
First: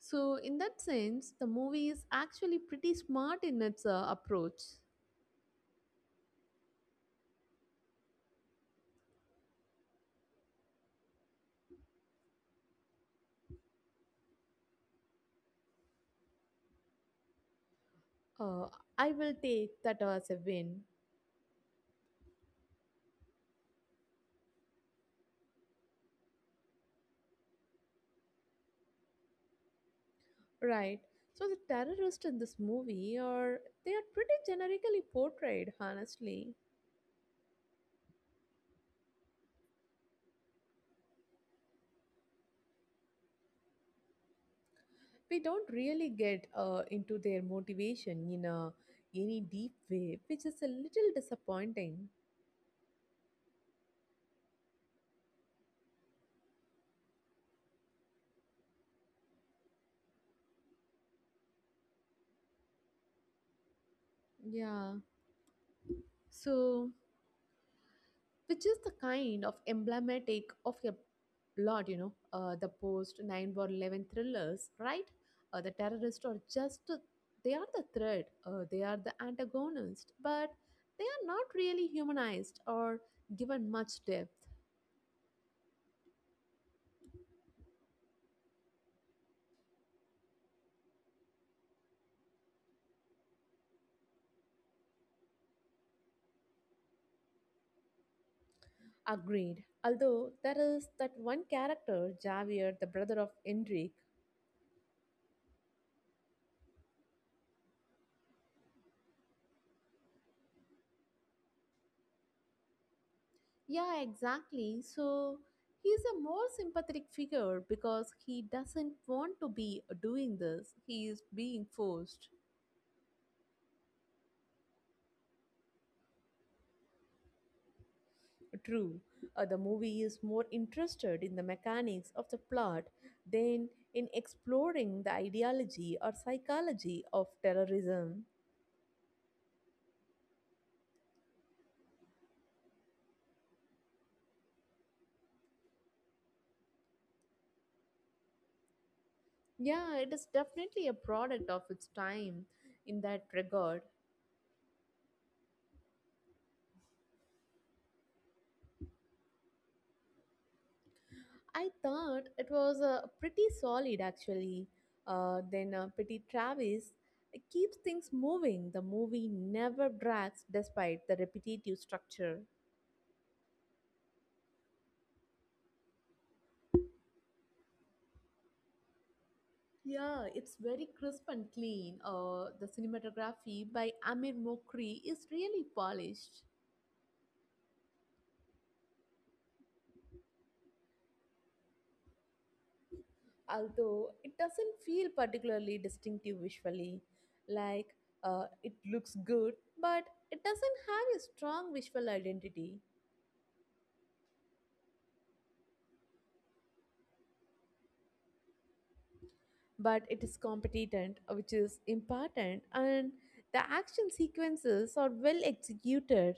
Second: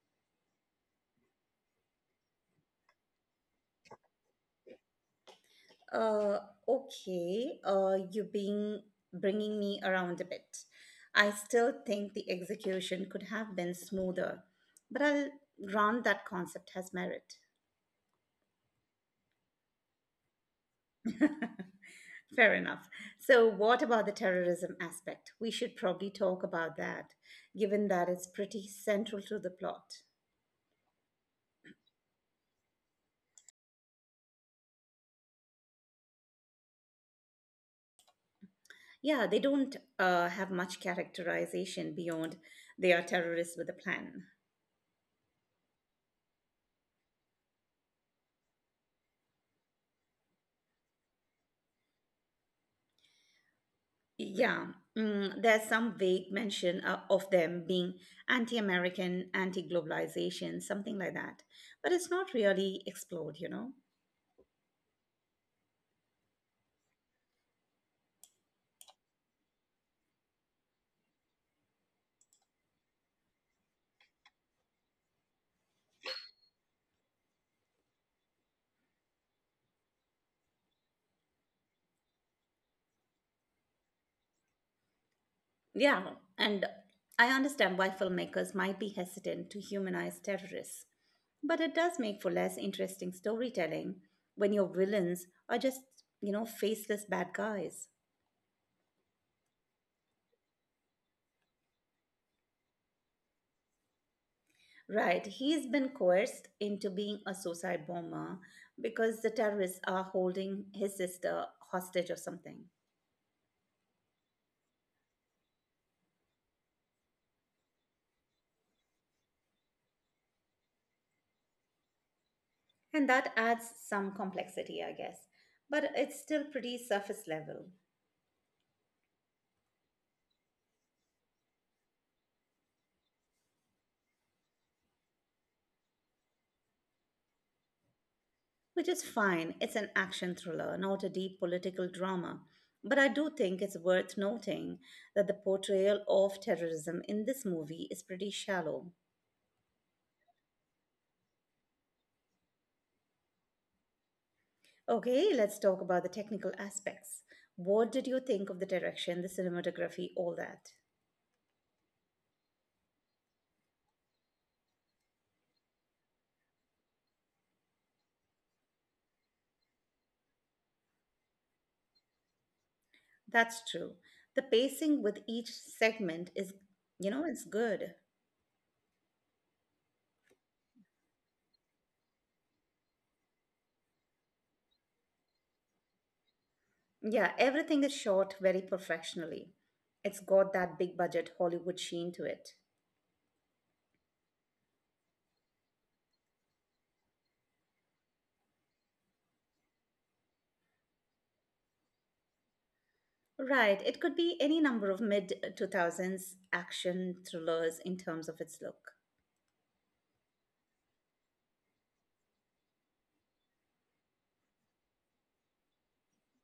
So, in that sense, the movie is actually pretty smart in its approach.
Uh, okay, you being bringing me around a bit. I still think the execution could have been smoother, but I'll grant that concept has merit.
Uh, I will take that as a win.
Fair enough. So, what about the terrorism aspect? We should probably talk about that, given that it's pretty central to the plot.
Right. So the terrorists in this movie are they are pretty generically portrayed, honestly.
Yeah, they don't have much characterization beyond they are terrorists with a plan.
We don't really get into their motivation in a any deep way, which is a little disappointing.
Yeah, mm, there's some vague mention of them being anti American, anti globalization, something like that. But it's not really explored, you know?
Yeah. So which is the kind of emblematic of a lot, you know, the post 9/11 thrillers, right? The terrorists are just, they are the threat, they are the antagonist, but they are not really humanized or given much depth.
Yeah, and I understand why filmmakers might be hesitant to humanize terrorists. But it does make for less interesting storytelling when your villains are just, you know, faceless bad guys.
Agreed. Although there is that one character, Javier, the brother of Enrique.
Right, he's been coerced into being a suicide bomber because the terrorists are holding his sister hostage or something.
Yeah, exactly. So he's a more sympathetic figure because he doesn't want to be doing this. He is being forced.
And that adds some complexity, I guess. But it's still pretty surface level,
True. The movie is more interested in the mechanics of the plot than in exploring the ideology or psychology of terrorism.
which is fine. It's an action thriller, not a deep political drama. But I do think it's worth noting that the portrayal of terrorism in this movie is pretty shallow.
Yeah, it is definitely a product of its time in that regard.
Okay, let's talk about the technical aspects. What did you think of the direction, the cinematography, all that?
I thought it was pretty solid actually. Then Pretty Travis keeps things moving. The movie never drags despite the repetitive structure.
That's true. The pacing with each segment is, you know, it's good.
Yeah, it's very crisp and clean. The cinematography by Amir Mokri is really polished,
Yeah, everything is shot very professionally. It's got that big budget Hollywood sheen to it.
although it doesn't feel particularly distinctive visually. Like it looks good, but it doesn't have a strong visual identity.
Right, it could be any number of mid 2000s action thrillers in terms of its look.
But it is competent, which is important, and the action sequences are well executed.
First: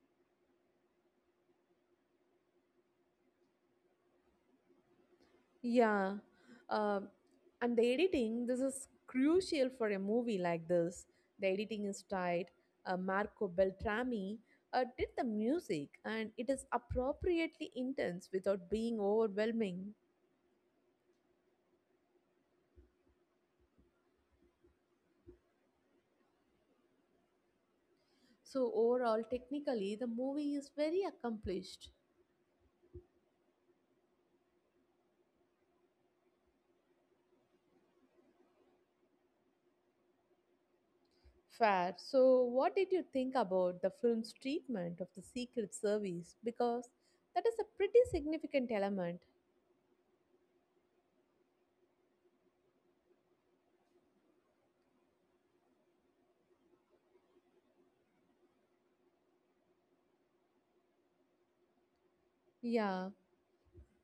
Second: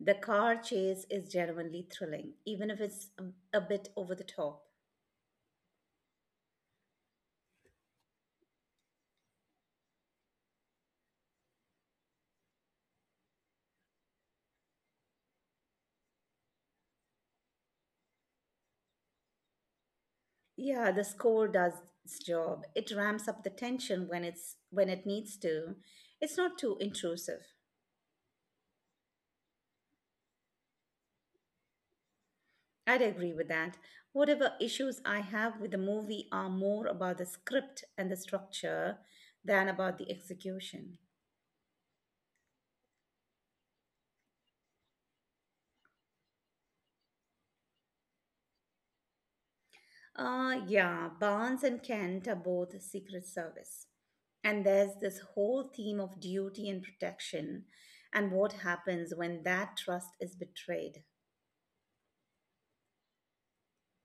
The car chase is genuinely thrilling, even if it's a bit over the top.
Yeah. Um and the editing this is crucial for a movie like this. The editing is tight. Marco Beltrami did the music, and it is appropriately intense without being overwhelming.
Yeah, the score does its job. It ramps up the tension when it needs to. It's not too intrusive.
So overall, technically, the movie is very accomplished.
I'd agree with that. Whatever issues I have with the movie are more about the script and the structure than about the execution.
Fair. So, what did you think about the film's treatment of the Secret Service? Because that is a pretty significant element.
Yeah, Barnes and Kent are both Secret Service. And there's this whole theme of duty and protection and what happens when that trust is betrayed.
Yeah,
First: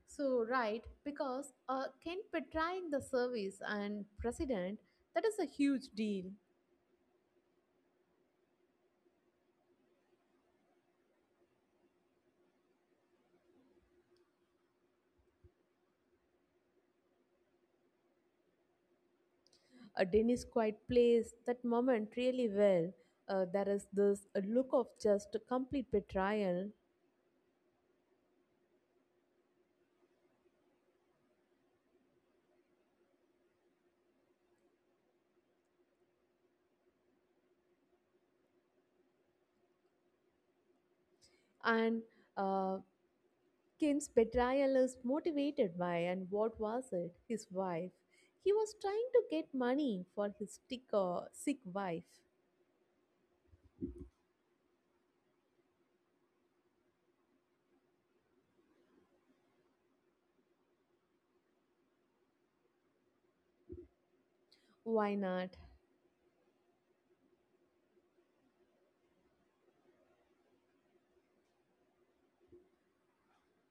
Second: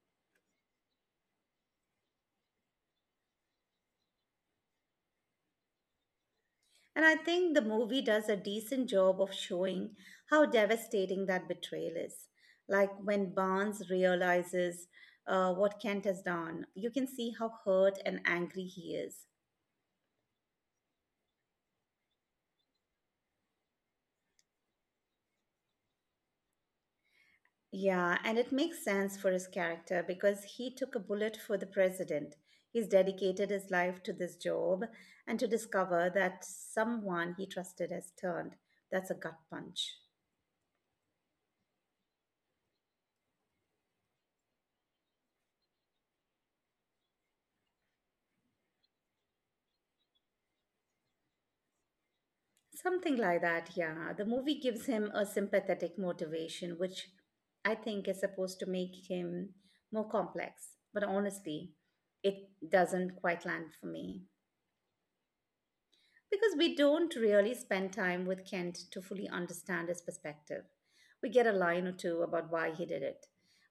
so right, because Ken betraying the service and president, that is a huge deal.
And I think the movie does a decent job of showing how devastating that betrayal is. Like when Barnes realizes what Kent has done, you can see how hurt and angry he is.
Dennis quite plays that moment really well. There is this look of just complete betrayal,
Yeah, and it makes sense for his character because he took a bullet for the president. He's dedicated his life to this job, and to discover that someone he trusted has turned, that's a gut punch.
and uh, Kin's betrayal is motivated by, and what was it? His wife. He was trying to get money for his sick, sick wife.
Something like that, yeah. The movie gives him a sympathetic motivation, which I think is supposed to make him more complex. But honestly, it doesn't quite land for me.
Why not?
Because we don't really spend time with Kent to fully understand his perspective. We get a line or two about why he did it,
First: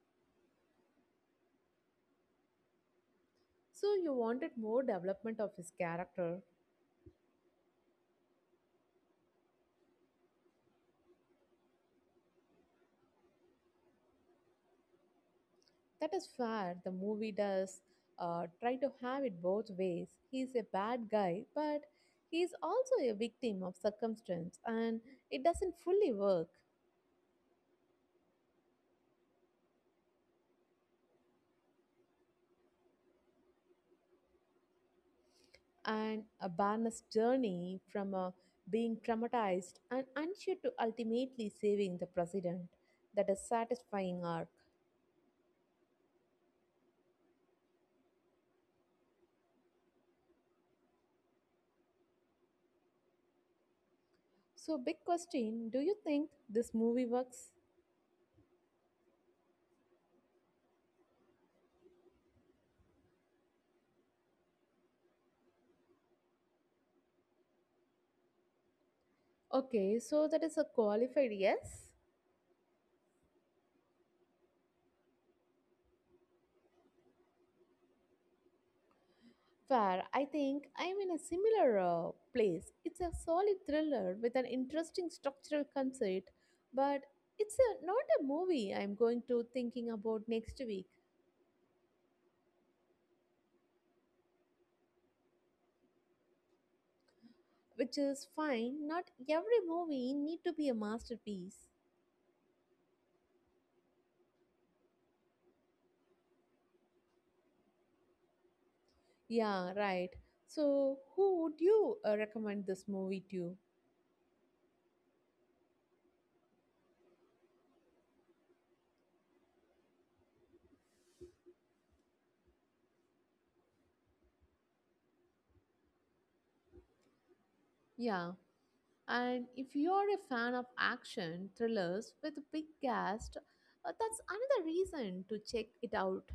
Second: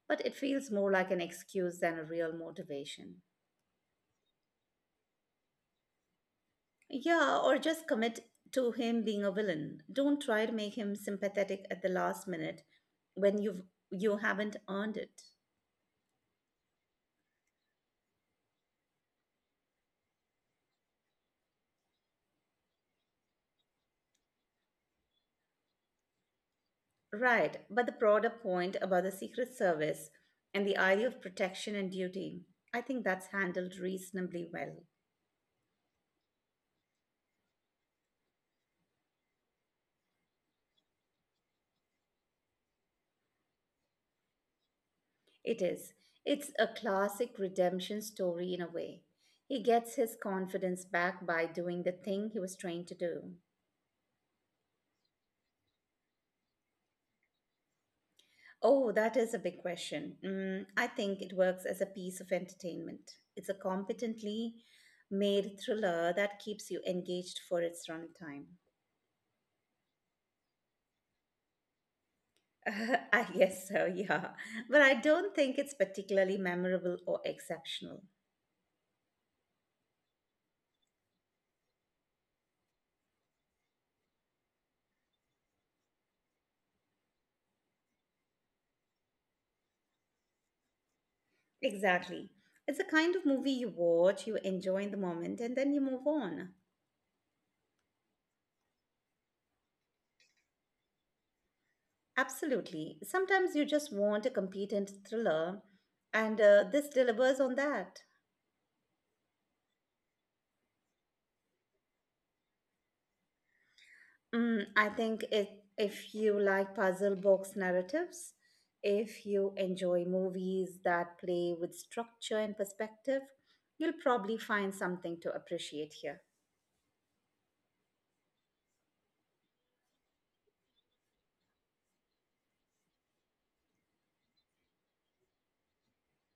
but it feels more like an excuse than a real motivation.
So, you wanted more development of his character.
Yeah, or just commit to him being a villain. Don't try to make him sympathetic at the last minute when you haven't earned it.
That is fair. The movie does try to have it both ways. He's a bad guy, but he is also a victim of circumstance, and it doesn't fully work.
Right, but the broader point about the Secret Service and the idea of protection and duty, I think that's handled reasonably well.
And a Barnes journey from being traumatized and unsure to ultimately saving the president, that is satisfying arc.
It is. It's a classic redemption story in a way. He gets his confidence back by doing the thing he was trained to do.
So big question, do you think this movie works?
Oh, that is a big question. Mm, I think it works as a piece of entertainment. It's a competently made thriller that keeps you engaged for its runtime.
Okay, so that is a qualified yes.
I guess so, yeah. But I don't think it's particularly memorable or exceptional.
Fair, I think I'm in a similar place. It's a solid thriller with an interesting structural concept, but it's a, not a movie I'm going to thinking about next week.
Exactly. It's a kind of movie you watch, you enjoy in the moment, and then you move on.
Which is fine. Not every movie need to be a masterpiece.
Absolutely. Sometimes you just want a competent thriller, and this delivers on that.
Yeah, right. So who would you recommend this movie to?
I think if you like puzzle box narratives, if you enjoy movies that play with structure and perspective, you'll probably find something to appreciate here.
Yeah, and if you are a fan of action thrillers with a big cast, that's another reason to check it out.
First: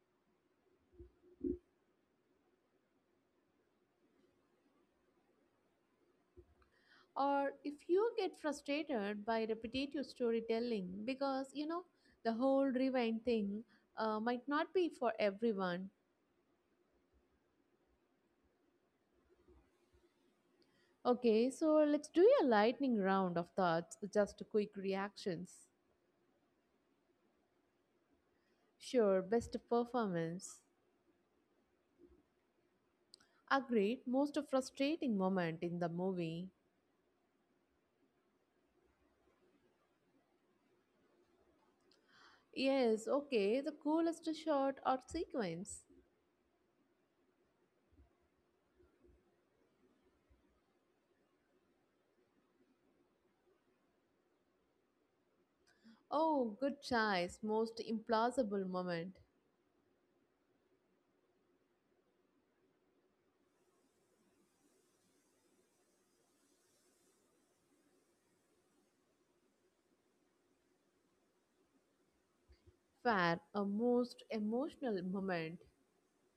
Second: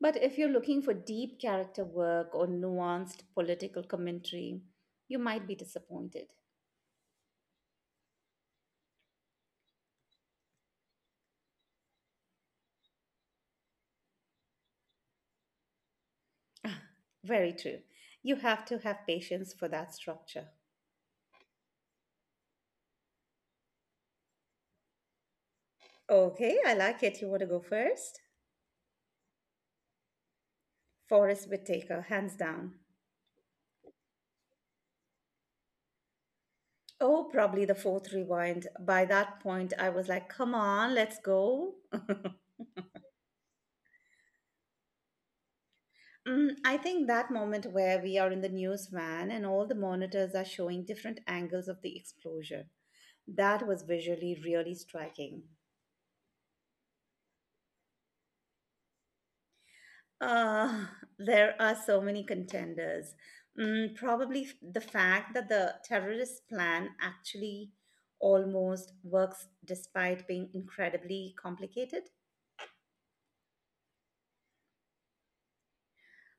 But if you're looking for deep character work or nuanced political commentary, you might be disappointed.
Or if you get frustrated by repetitive storytelling because you know the whole rewind thing might not be for everyone.
Very true. You have to have patience for that structure.
Okay, so let's do a lightning round of thoughts, just quick reactions.
Okay, I like it. You want to go first?
Sure, best performance.
Forrest Whitaker, hands down.
Agreed, most frustrating moment in the movie.
Oh, probably the fourth rewind. By that point, I was like, come on, let's go.
Yes, okay, the coolest shot or sequence.
I think that moment where we are in the news van and all the monitors are showing different angles of the explosion, that was visually really striking.
Oh, good choice, most implausible moment.
Uh, there are so many contenders. Probably the fact that the terrorist plan actually almost works despite being incredibly complicated.
Fair, a most emotional moment.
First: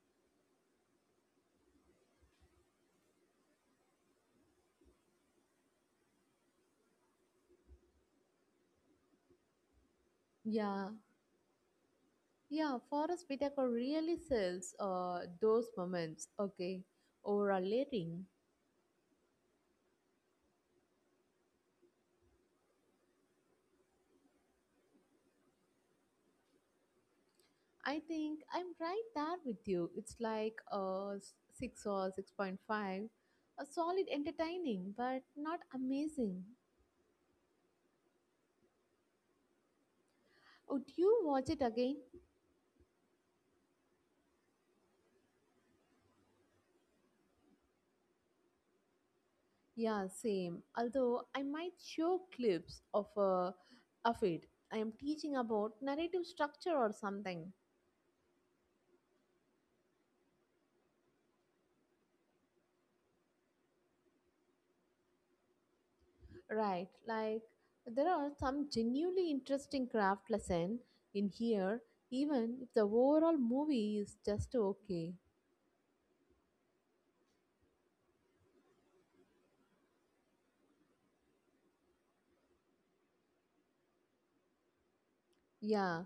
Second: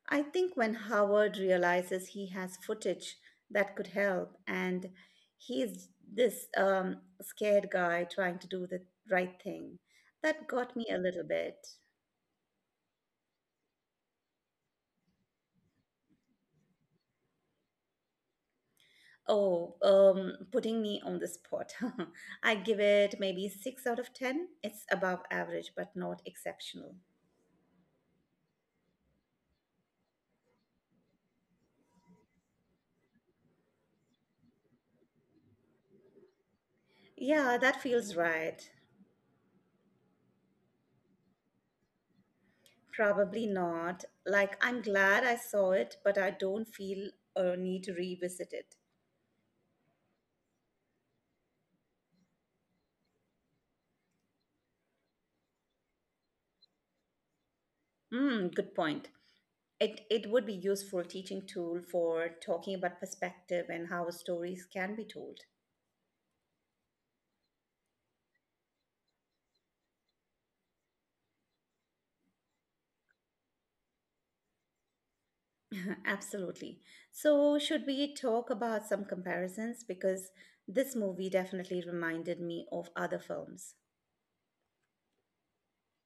I think when Howard realizes he has footage that could help, and he's this scared guy trying to do the right thing, that got me
Yeah,
a little bit.
yeah, Forrest Whitaker really sells those moments. Okay, overall rating.
Oh, putting me on the spot. I give it maybe six out of ten. It's above average, but not exceptional.
I think I'm right there with you. It's like a 6 or 6.5. A solid entertaining, but not amazing.
Yeah, that feels right.
Would you watch it again?
Probably not. Like, I'm glad I saw it, but I don't feel a need to revisit it.
Yeah, same. Although I might show clips of it. I am teaching about narrative structure or something.
Hmm, good point. It would be useful teaching tool for talking about perspective and how stories can be told.
Right, like there are some genuinely interesting craft lesson in here, even if the overall movie is just okay.
Absolutely. So should we talk about some comparisons because this movie definitely reminded me of other films.
Yeah,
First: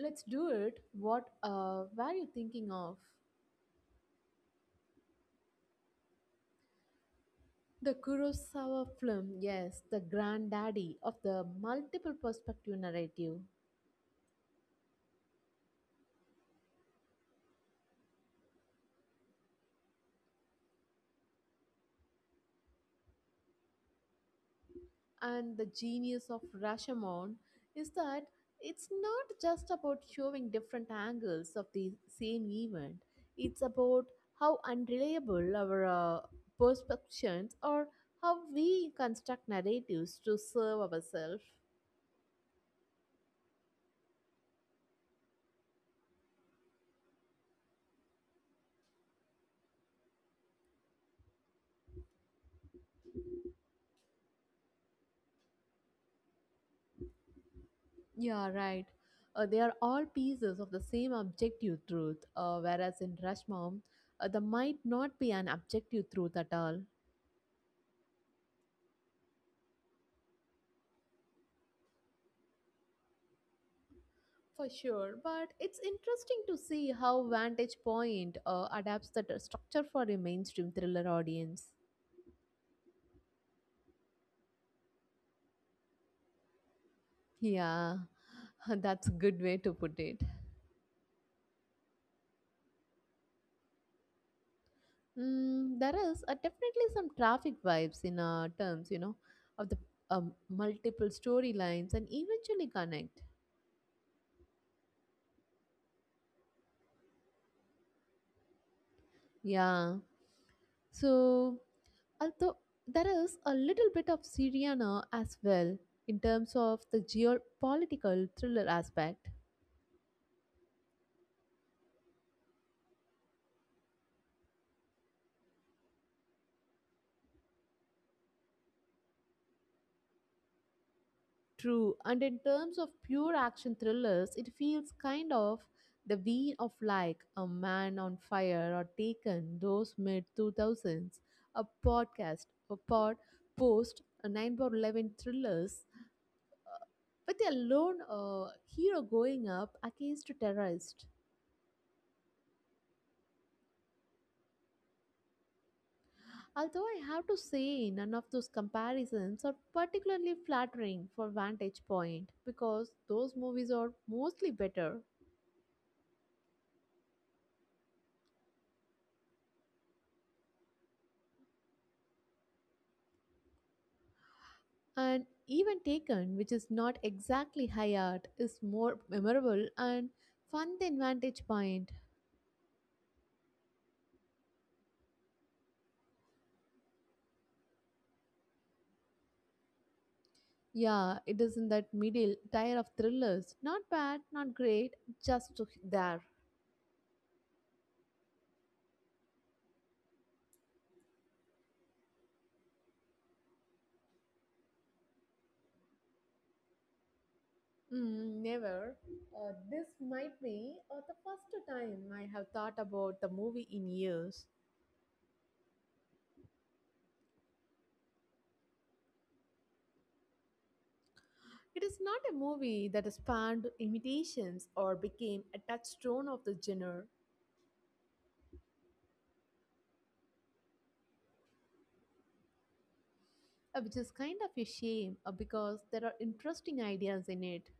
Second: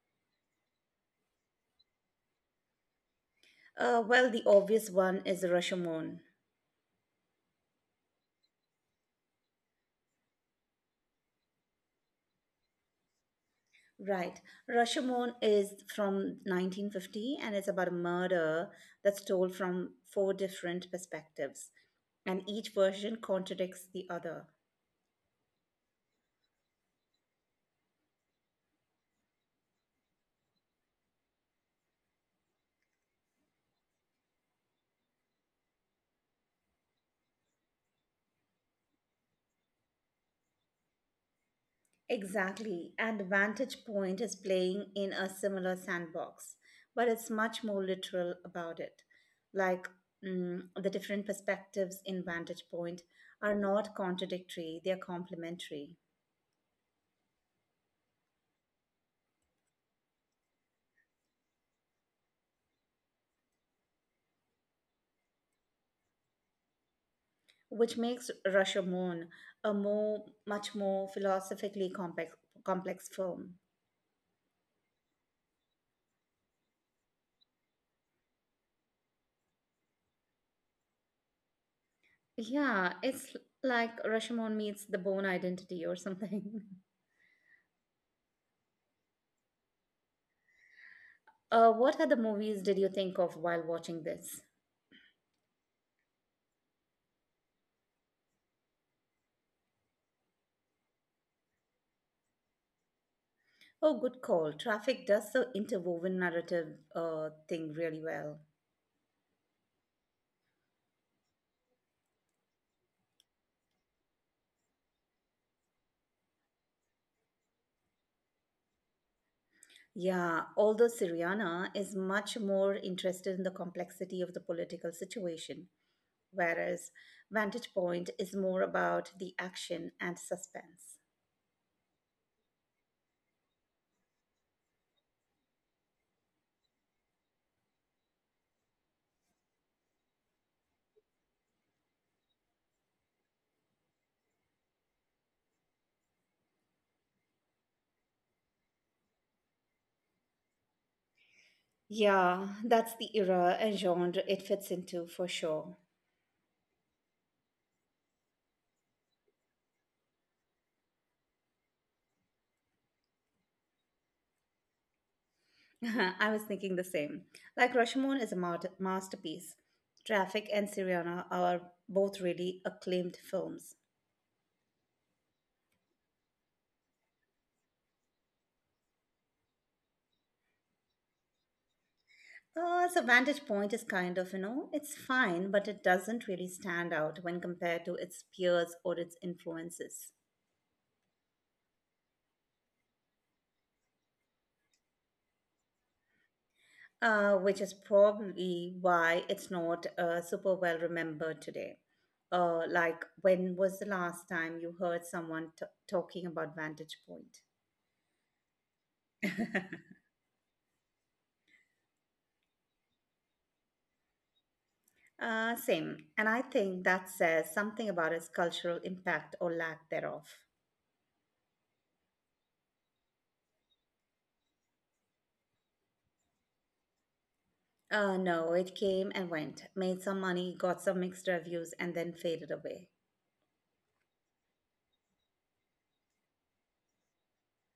let's do it. What were you thinking of?
Well, the obvious one is Rashomon.
The Kurosawa film, yes, the granddaddy of the multiple perspective narrative.
Right. Rashomon is from 1950 and it's about a murder that's told from four different perspectives and each version contradicts the other.
And the genius of Rashomon is that it's not just about showing different angles of the same event, it's about how unreliable our perceptions or how we construct narratives to serve ourselves.
Exactly, and Vantage Point is playing in a similar sandbox, but it's much more literal about it. Like the different perspectives in Vantage Point are not contradictory, they are complementary,
Yeah, right. They are all pieces of the same objective truth, whereas in Rashmam, there might not be an objective truth at all.
which makes Rashomon much more philosophically complex film.
For sure, but it's interesting to see how Vantage Point adapts the structure for a mainstream thriller audience.
Yeah, it's like Rashomon meets the Bone Identity or something.
Yeah, that's a good way to put it.
What other movies did you think of while watching this?
Mm, there is definitely some traffic vibes in terms, you know, of the multiple storylines and eventually connect.
Oh, good call. Traffic does the interwoven narrative thing really well.
Yeah. So, although there is a little bit of Syriana as well in terms of the geopolitical thriller aspect.
Yeah, although Syriana is much more interested in the complexity of the political situation, whereas Vantage Point is more about the action and suspense.
True, and in terms of pure action thrillers, it feels kind of the vein of like a man on fire or taken those mid 2000s, a podcast, a pod, post, a 9 or 11 thrillers with a lone hero going up against a terrorist.
Yeah, that's the era and genre it fits into for sure.
Although I have to say, none of those comparisons are particularly flattering for Vantage Point because those movies are mostly better.
I was thinking the same. Like Rashomon is a masterpiece. Traffic and Syriana are both really acclaimed films.
And even Taken, which is not exactly high art, is more memorable and fun than Vantage Point.
So Vantage Point is kind of, you know, it's fine, but it doesn't really stand out when compared to its peers or its influences,
Yeah, it is in that middle tier of thrillers. Not bad, not great, just there.
which is probably why it's not super well remembered today. Like, when was the last time you heard someone talking about Vantage Point?
Mm, never. This might be the first time I have thought about the movie in years.
Same. And I think that says something about its cultural impact or lack thereof.
It is not a movie that spanned imitations or became a touchstone of the genre,
No, it came and went, made some money, got some mixed reviews, and then faded away.
which is kind of a shame because there are interesting ideas in it.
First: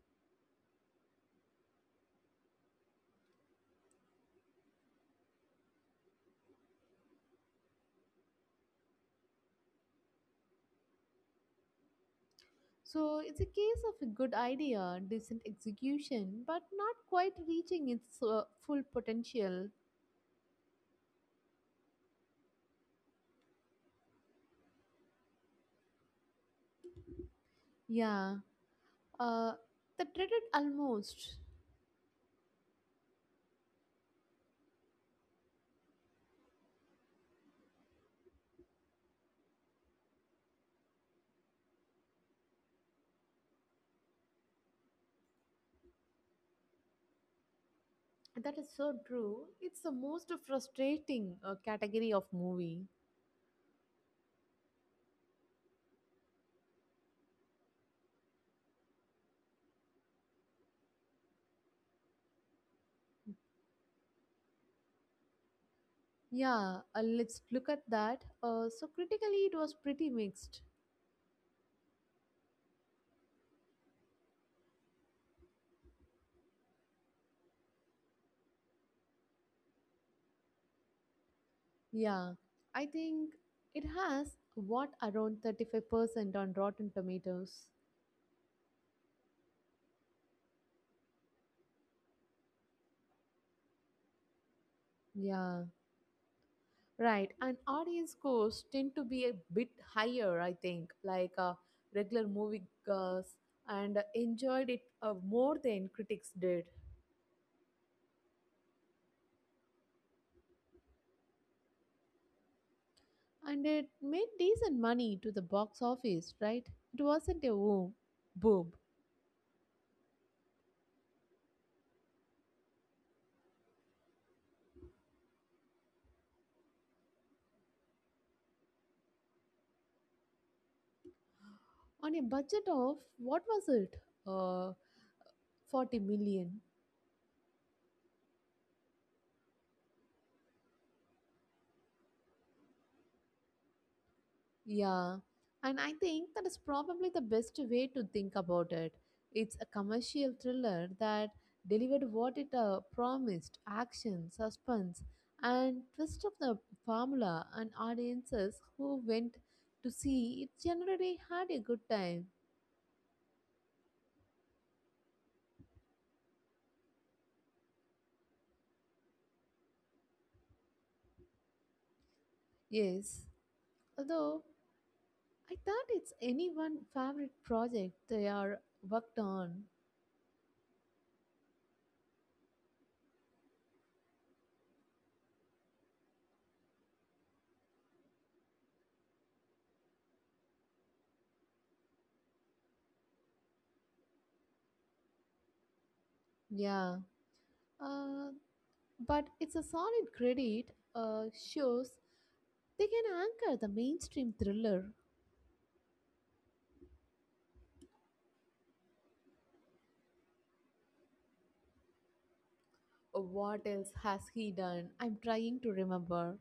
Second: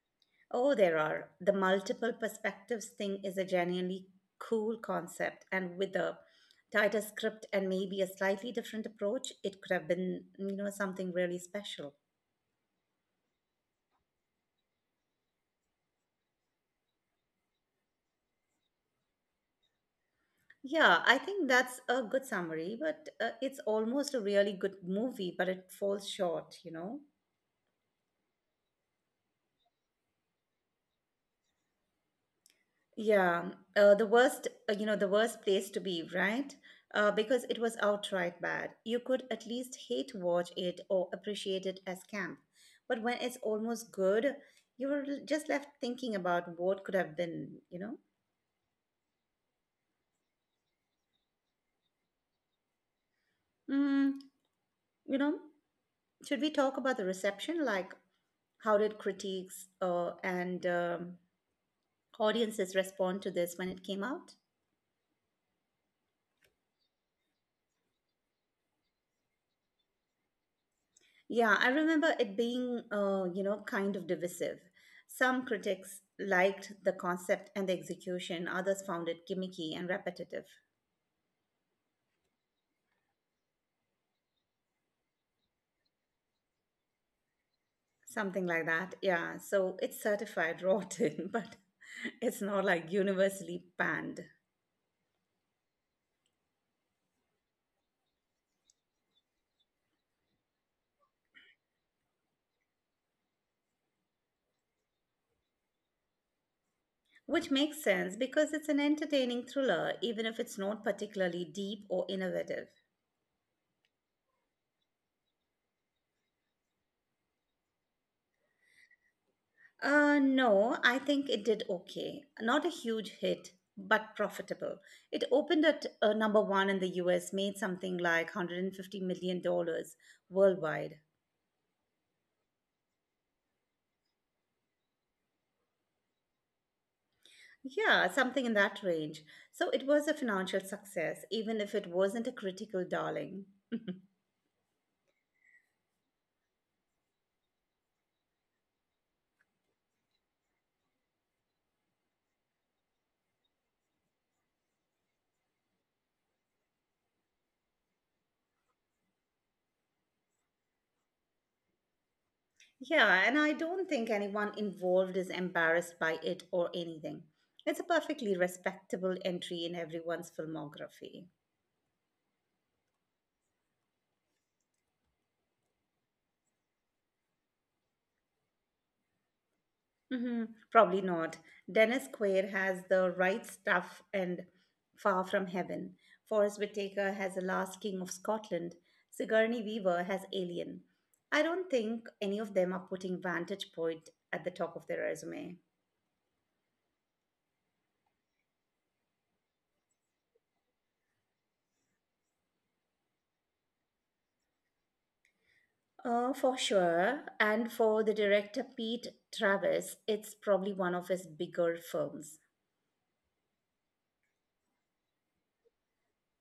Oh, there are. The multiple perspectives thing is a genuinely cool concept, and with a tighter script and maybe a slightly different approach, it could have been, you know, something really special.
So it's a case of a good idea, decent execution, but not quite reaching its full potential.
Yeah, I think that's a good summary, but it's almost a really good movie, but it falls short, you know?
Yeah, uh, the dreaded almost.
Yeah, the worst, the worst place to be, right? Because it was outright bad. You could at least hate watch it or appreciate it as camp. But when it's almost good, you were just left thinking about what could have been, you know?
That is so true. It's the most frustrating category of movie.
Mm, you know, should we talk about the reception? Like, how did critics and audiences respond to this when it came out?
Yeah, let's look at that. So critically, it was pretty mixed.
Yeah, I remember it being, kind of divisive. Some critics liked the concept and the execution, others found it gimmicky and repetitive,
Yeah, I think it has what around 35% on Rotten Tomatoes.
something like that. Yeah, so it's certified rotten, but it's not like universally panned.
Yeah, right. And audience scores tend to be a bit higher, I think, regular movie girls and enjoyed it more than critics did.
Which makes sense because it's an entertaining thriller, even if it's not particularly deep or innovative.
And it made decent money to the box office, right? It wasn't a boom. Boom.
No, I think it did okay. Not a huge hit, but profitable. It opened at number one in the US, made something like $150 million worldwide.
On a budget of what was it? Uh, 40 million.
Yeah, something in that range. So it was a financial success, even if it wasn't a critical darling.
Yeah, and I think that is probably the best way to think about it. It's a commercial thriller that delivered what it promised action, suspense, and twist of the formula, and audiences who went to see it generally had a good time.
Yeah, and I don't think anyone involved is embarrassed by it or anything. It's a perfectly respectable entry in everyone's filmography.
Yes, although I thought it's anyone' favorite project they are worked on.
hmm Probably not. Dennis Quaid has The Right Stuff and Far From Heaven. Forrest Whitaker has The Last King of Scotland. Sigourney Weaver has Alien. I don't think any of them are putting Vantage Point at the top of their resume.
Yeah, uh, but it's a solid credit, shows they can anchor the mainstream thriller.
For sure. And for the director Pete Travis, it's probably one of his bigger films.
Oh, what else has he done? I'm trying to remember.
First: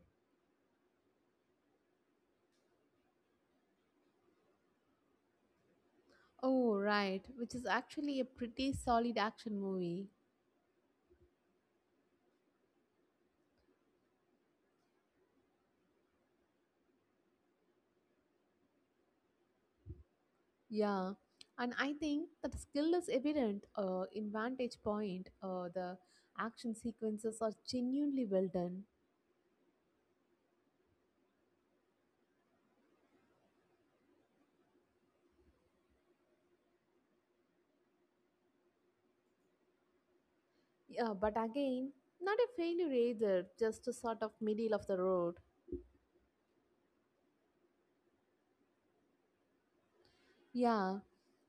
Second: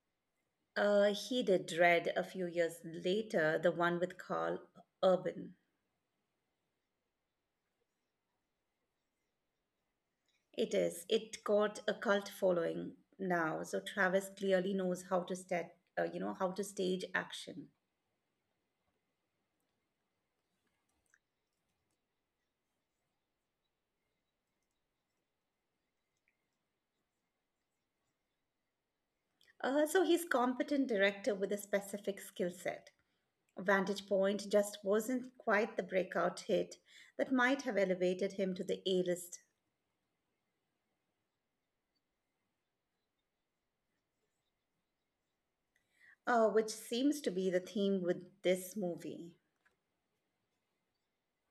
He did Dread a few years later, the one with Carl Urban.
Oh, right, which is actually a pretty solid action movie.
It is. It got a cult following now. So Travis clearly knows how to stat, you know, how to stage action.
Yeah, and I think that the skill is evident in Vantage Point. The action sequences are genuinely well done.
So he's competent director with a specific skill set. Vantage Point just wasn't quite the breakout hit that might have elevated him to the A-list,
Yeah, but again, not a failure either, just a sort of middle of the road.
which seems to be the theme with this movie.
Yeah,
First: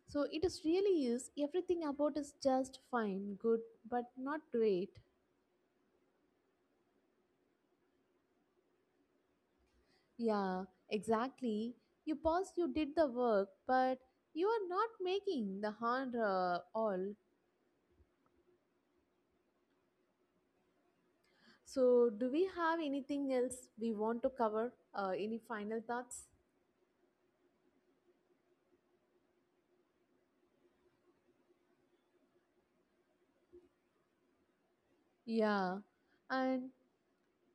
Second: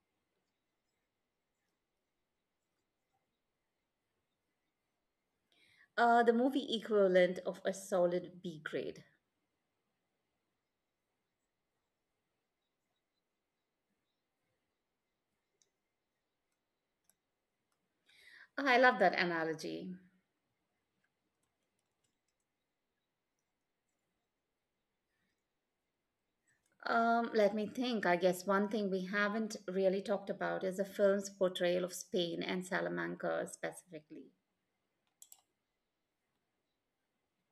so it is really is everything about is just fine, good, but not great.
The movie equivalent of a solid B grade.
Yeah, exactly. You pause, you did the work, but you are not making the hand all.
I love that analogy.
So, do we have anything else we want to cover? Any final thoughts?
Let me think. I guess one thing we haven't really talked about is the film's portrayal of Spain and Salamanca specifically.
Yeah, and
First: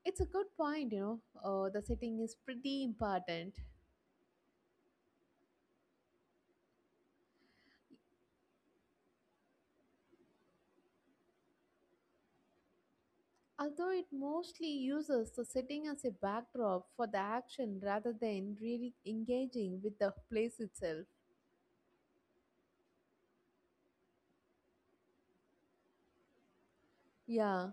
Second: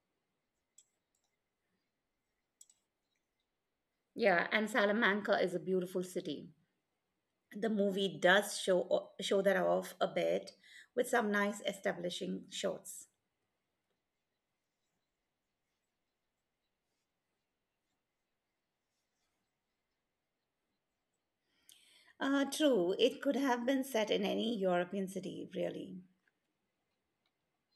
it's a good point, you know. The setting is pretty important.
Yeah, and Salamanca is a beautiful city. The movie does show that off a bit with some nice establishing shots.
Although it mostly uses the setting as a backdrop for the action rather than really engaging with the place itself.
True, it could have been set in any European city, really.
Yeah,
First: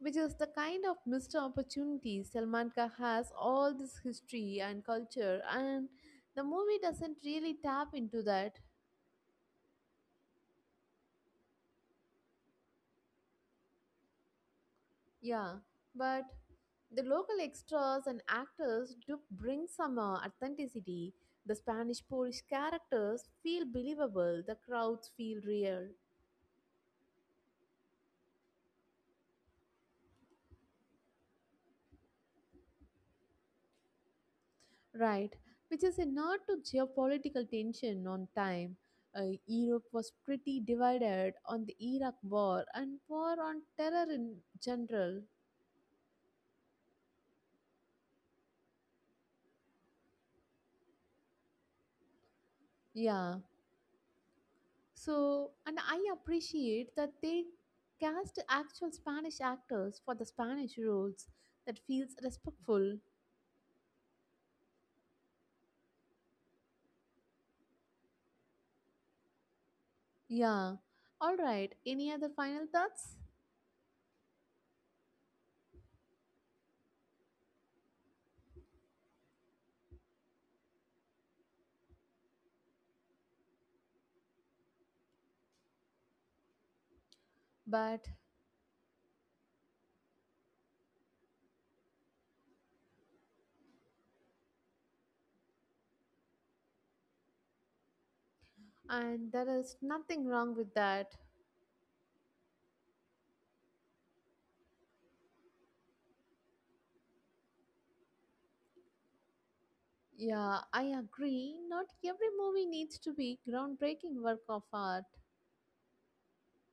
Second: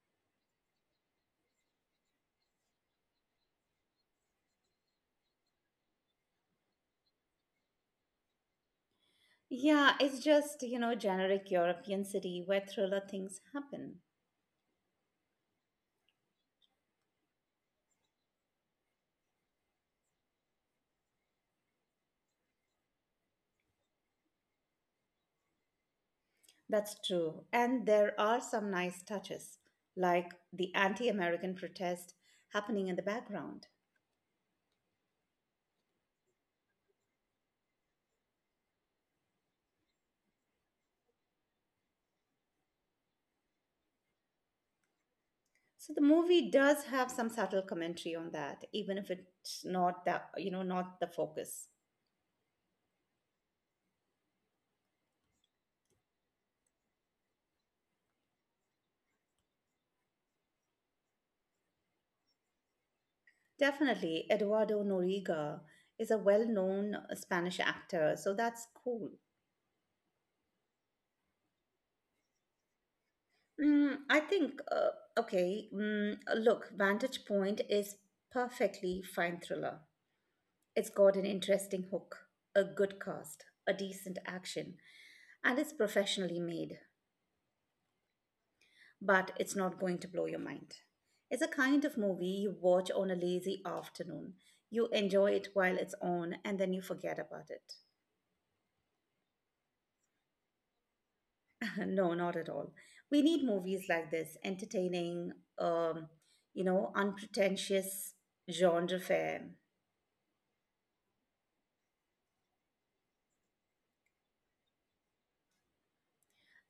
which is the kind of missed opportunity Salman Khan has all this history and culture, and the movie doesn't really tap into that.
Yeah, it's just, you know, generic European city where thriller things happen.
Yeah, but the local extras and actors do bring some authenticity. The Spanish Polish characters feel believable, the crowds feel real.
That's true. And there are some nice touches, like the anti American protest happening in the background.
Right, which is a nod to geopolitical tension on time. Europe was pretty divided on the Iraq war and war on terror in general.
So the movie does have some subtle commentary on that, even if it's not that, you know, not the focus.
Yeah, so and I appreciate that they cast actual Spanish actors for the Spanish roles that feels respectful.
Definitely, Eduardo Noriega is a well known Spanish actor, so that's cool.
Yeah, all right. Any other final thoughts?
I think, okay, look, Vantage Point is perfectly fine thriller. It's got an interesting hook, a good cast, a decent action, and it's professionally made,
But
but it's not going to blow your mind. It's a kind of movie you watch on a lazy afternoon. You enjoy it while it's on, and then you forget about it.
and there is nothing wrong with that.
No, not at all. We need movies like this, entertaining, um, unpretentious genre fare.
Yeah, I agree. Not every movie needs to be groundbreaking work of art.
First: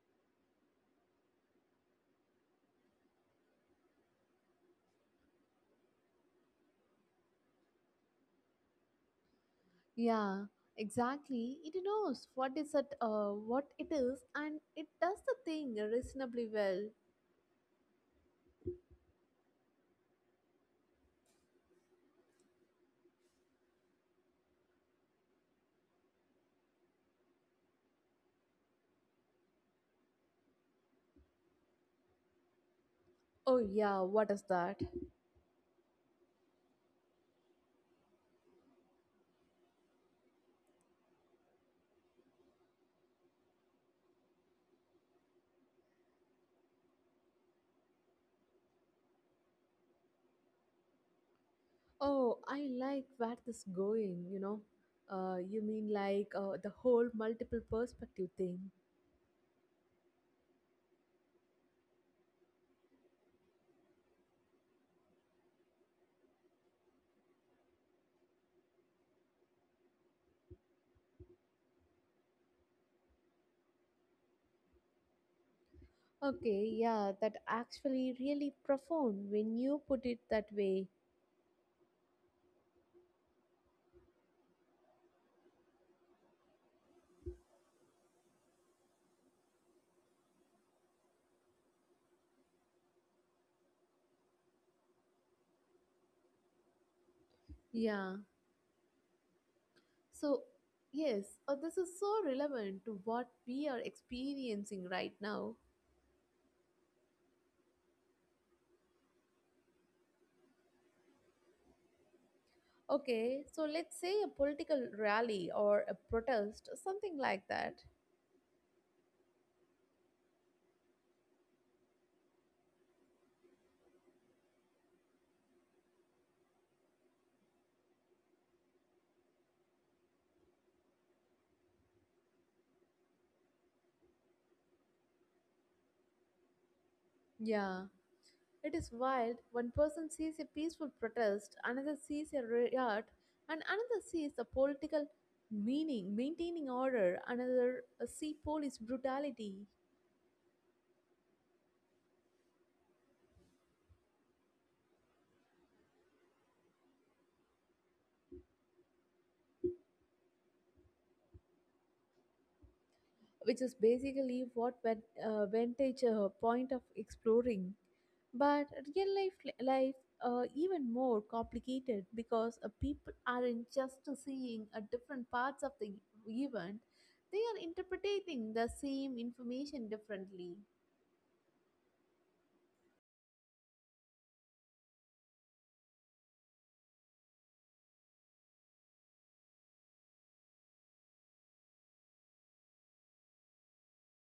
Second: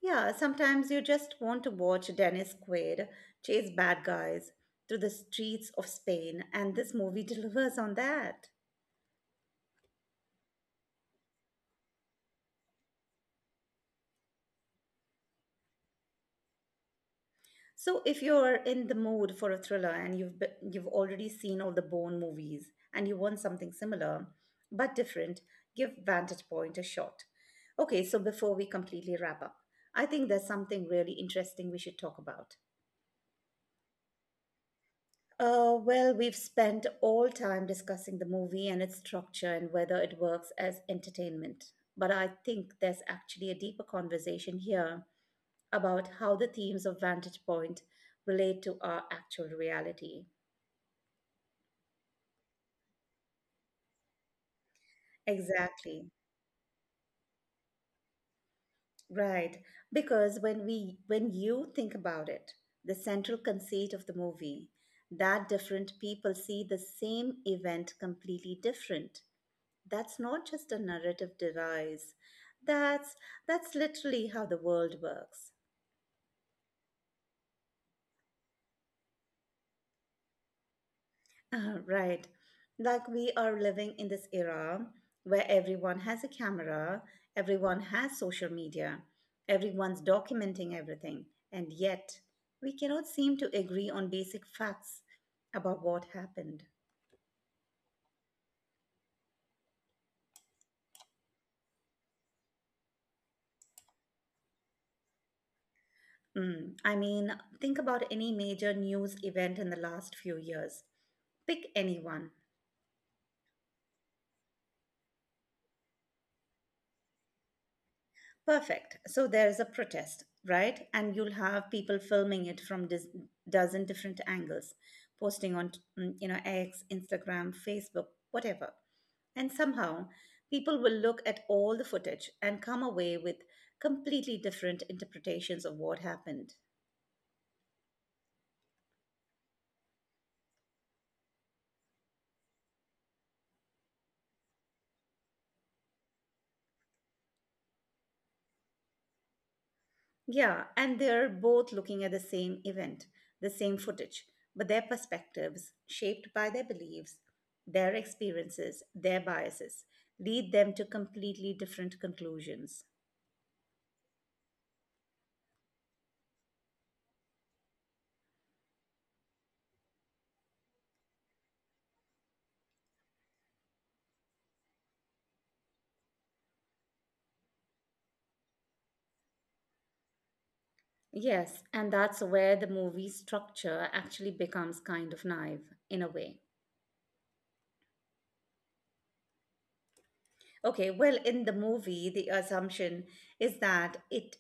Yeah, sometimes you just want to watch Dennis Quaid chase bad guys through the streets of Spain, and this movie delivers on that.
Yeah, exactly. It knows what is it, what it is, and it does the thing reasonably well.
So, if you're in the mood for a thriller and you've already seen all the Bourne movies and you want something similar but different, give Vantage Point a shot. Okay, so before we completely wrap up, I think there's something really interesting we should talk about.
Oh yeah, what is that?
Well, we've spent all time discussing the movie and its structure and whether it works as entertainment. But I think there's actually a deeper conversation here about how the themes of Vantage Point relate to our actual reality.
Oh, I like where this going. You know, you mean
Exactly.
the whole multiple perspective thing?
Right. Because when you think about it, the central conceit of the movie that different people see the same event completely different. That's not just a narrative device. That's that's literally how the world works.
Okay, yeah, that actually really profound when you put it that way.
Right. Like we are living in this era where everyone has a camera, everyone has social media, everyone's documenting everything, and yet we cannot seem to agree on basic facts about what happened.
Yeah, so, yes, this is so relevant to what we are experiencing right now.
I mean, think about any major news event in the last few years. Pick anyone.
Okay, so let's say a political rally or a protest, something like that.
Perfect. So there is a protest, right? And you'll have people filming it from dozen different angles, posting on, X, Instagram, Facebook, whatever. And somehow, people will look at all the footage and come away with completely different interpretations of what happened.
Yeah, it is wild. One person sees a peaceful protest, another sees a riot, and another sees a political meaning, maintaining order, another see police brutality.
Yeah, and they're both looking at the same event, the same footage, but their perspectives, shaped by their beliefs, their experiences, their biases, lead them to completely different conclusions.
Which is basically what vintage point of exploring. But real life even more complicated because people aren't just seeing different parts of the event; they are interpreting the same information differently.
Yes, and that's where the movie structure actually becomes kind of naive in a way. Okay, well, in the movie, the assumption is that it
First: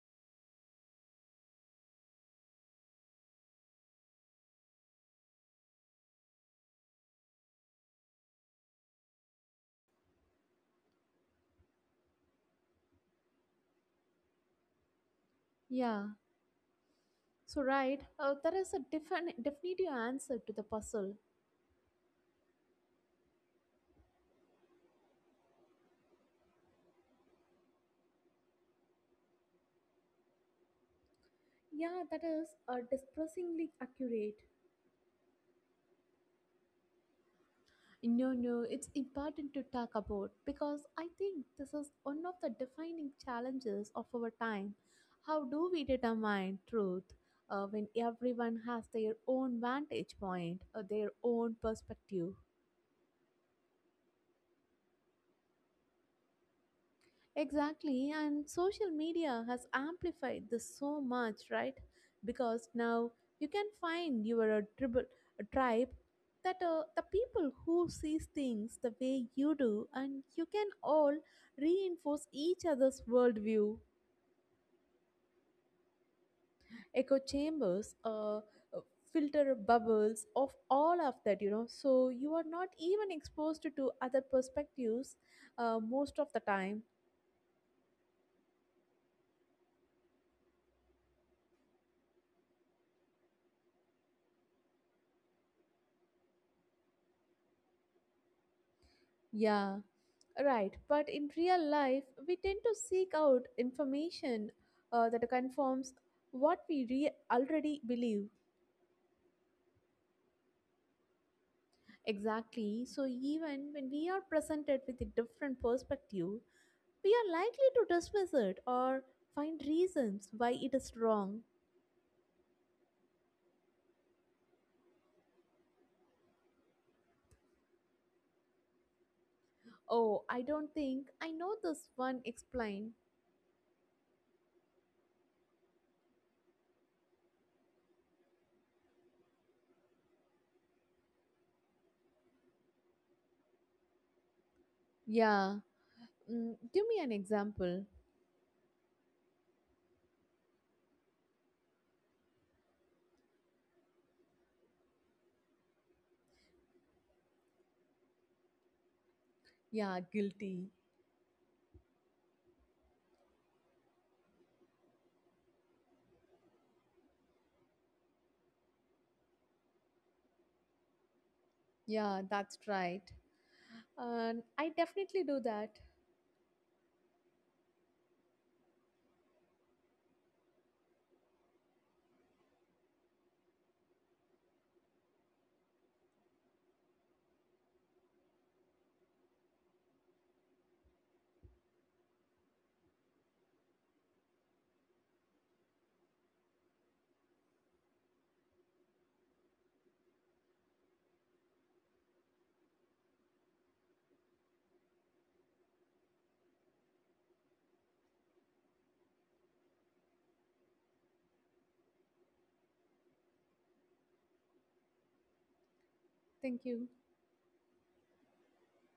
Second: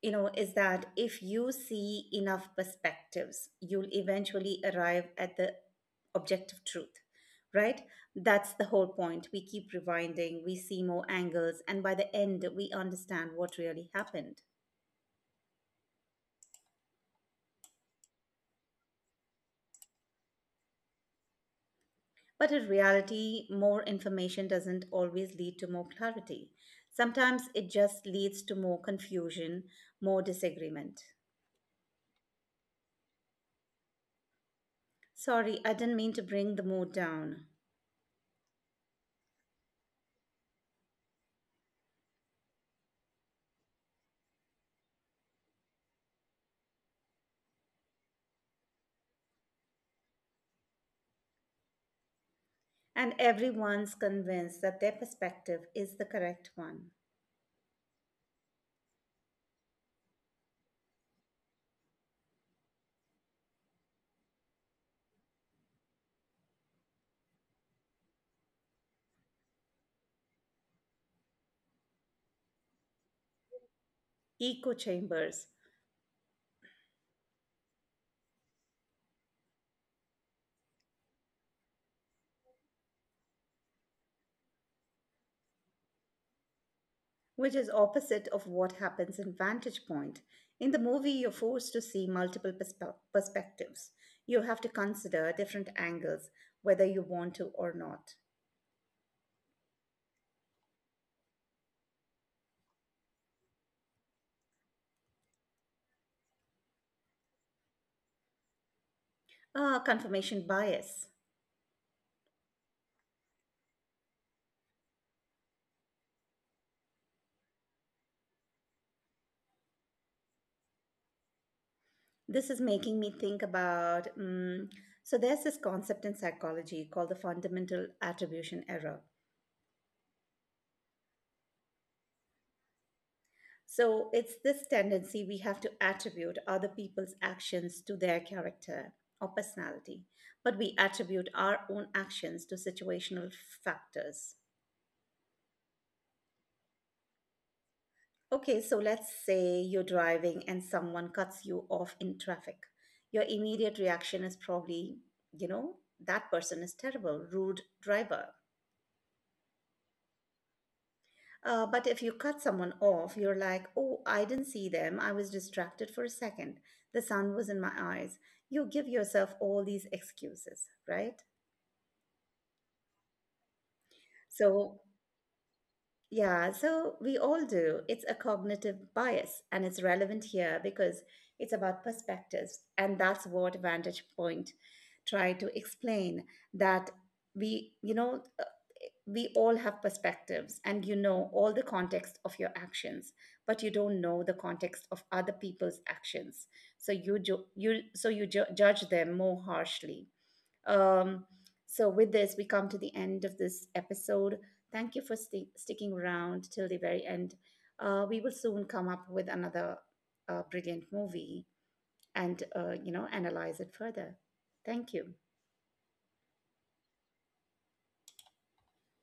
is that if you see enough perspectives, you'll eventually arrive at the objective truth, right? That's the whole point. We keep rewinding, we see more angles, and by the end we understand what really happened.
Yeah. So right, there is a different definitive answer to the puzzle.
But in reality, more information doesn't always lead to more clarity. Sometimes it just leads to more confusion, more disagreement.
Yeah, that is distressingly accurate.
Sorry, I didn't mean to bring the mood down.
No, no, it's important to talk about because I think this is one of the defining challenges of our time. How do we determine truth when everyone has their own vantage point or their own perspective?
And everyone's convinced that their perspective is the correct one.
Exactly, and social media has amplified this so much, right? Because now you can find your tribal a tribe that the people who sees things the way you do, and you can all reinforce each other's worldview.
Echo chambers,
Echo chambers, filter bubbles of all of that, you know. So you are not even exposed to other perspectives most of the time.
which is opposite of what happens in Vantage Point. In the movie, you're forced to see multiple perspectives. You have to consider different angles, whether you want to or not.
Yeah, right. But in real life, we tend to seek out information that confirms what already believe.
Confirmation bias.
Exactly. So, even when we are presented with a different perspective, we are likely to dismiss it or find reasons why it is wrong.
This is making me think about, so, there's this concept in psychology called the fundamental attribution error.
Oh, I don't think I know this one. Explain.
So it's this tendency we have to attribute other people's actions to their character or personality, but we attribute our own actions to situational factors.
Yeah. Mm, give me an example.
Okay, so let's say you're driving and someone cuts you off in traffic. Your immediate reaction is probably, you know, that person is terrible, rude driver.
Yeah, guilty.
But if you cut someone off, you're like, oh, I didn't see them. I was distracted for a second. The sun was in my eyes. You give yourself all these excuses, right?
Yeah, that's right. And I
So
definitely do that.
Yeah, so we all do. It's a cognitive bias, and it's relevant here because it's about perspectives. And that's what Vantage Point tried to explain that we, you know, uh, we all have perspectives and you know all the context of your actions, but you don't know the context of other people's actions. So you judge them more harshly. Um, so, with this, we come to the end of this episode. Thank you for sticking around till the very end. We will soon come up with another brilliant movie and, analyze it further. Thank you.
Thank you.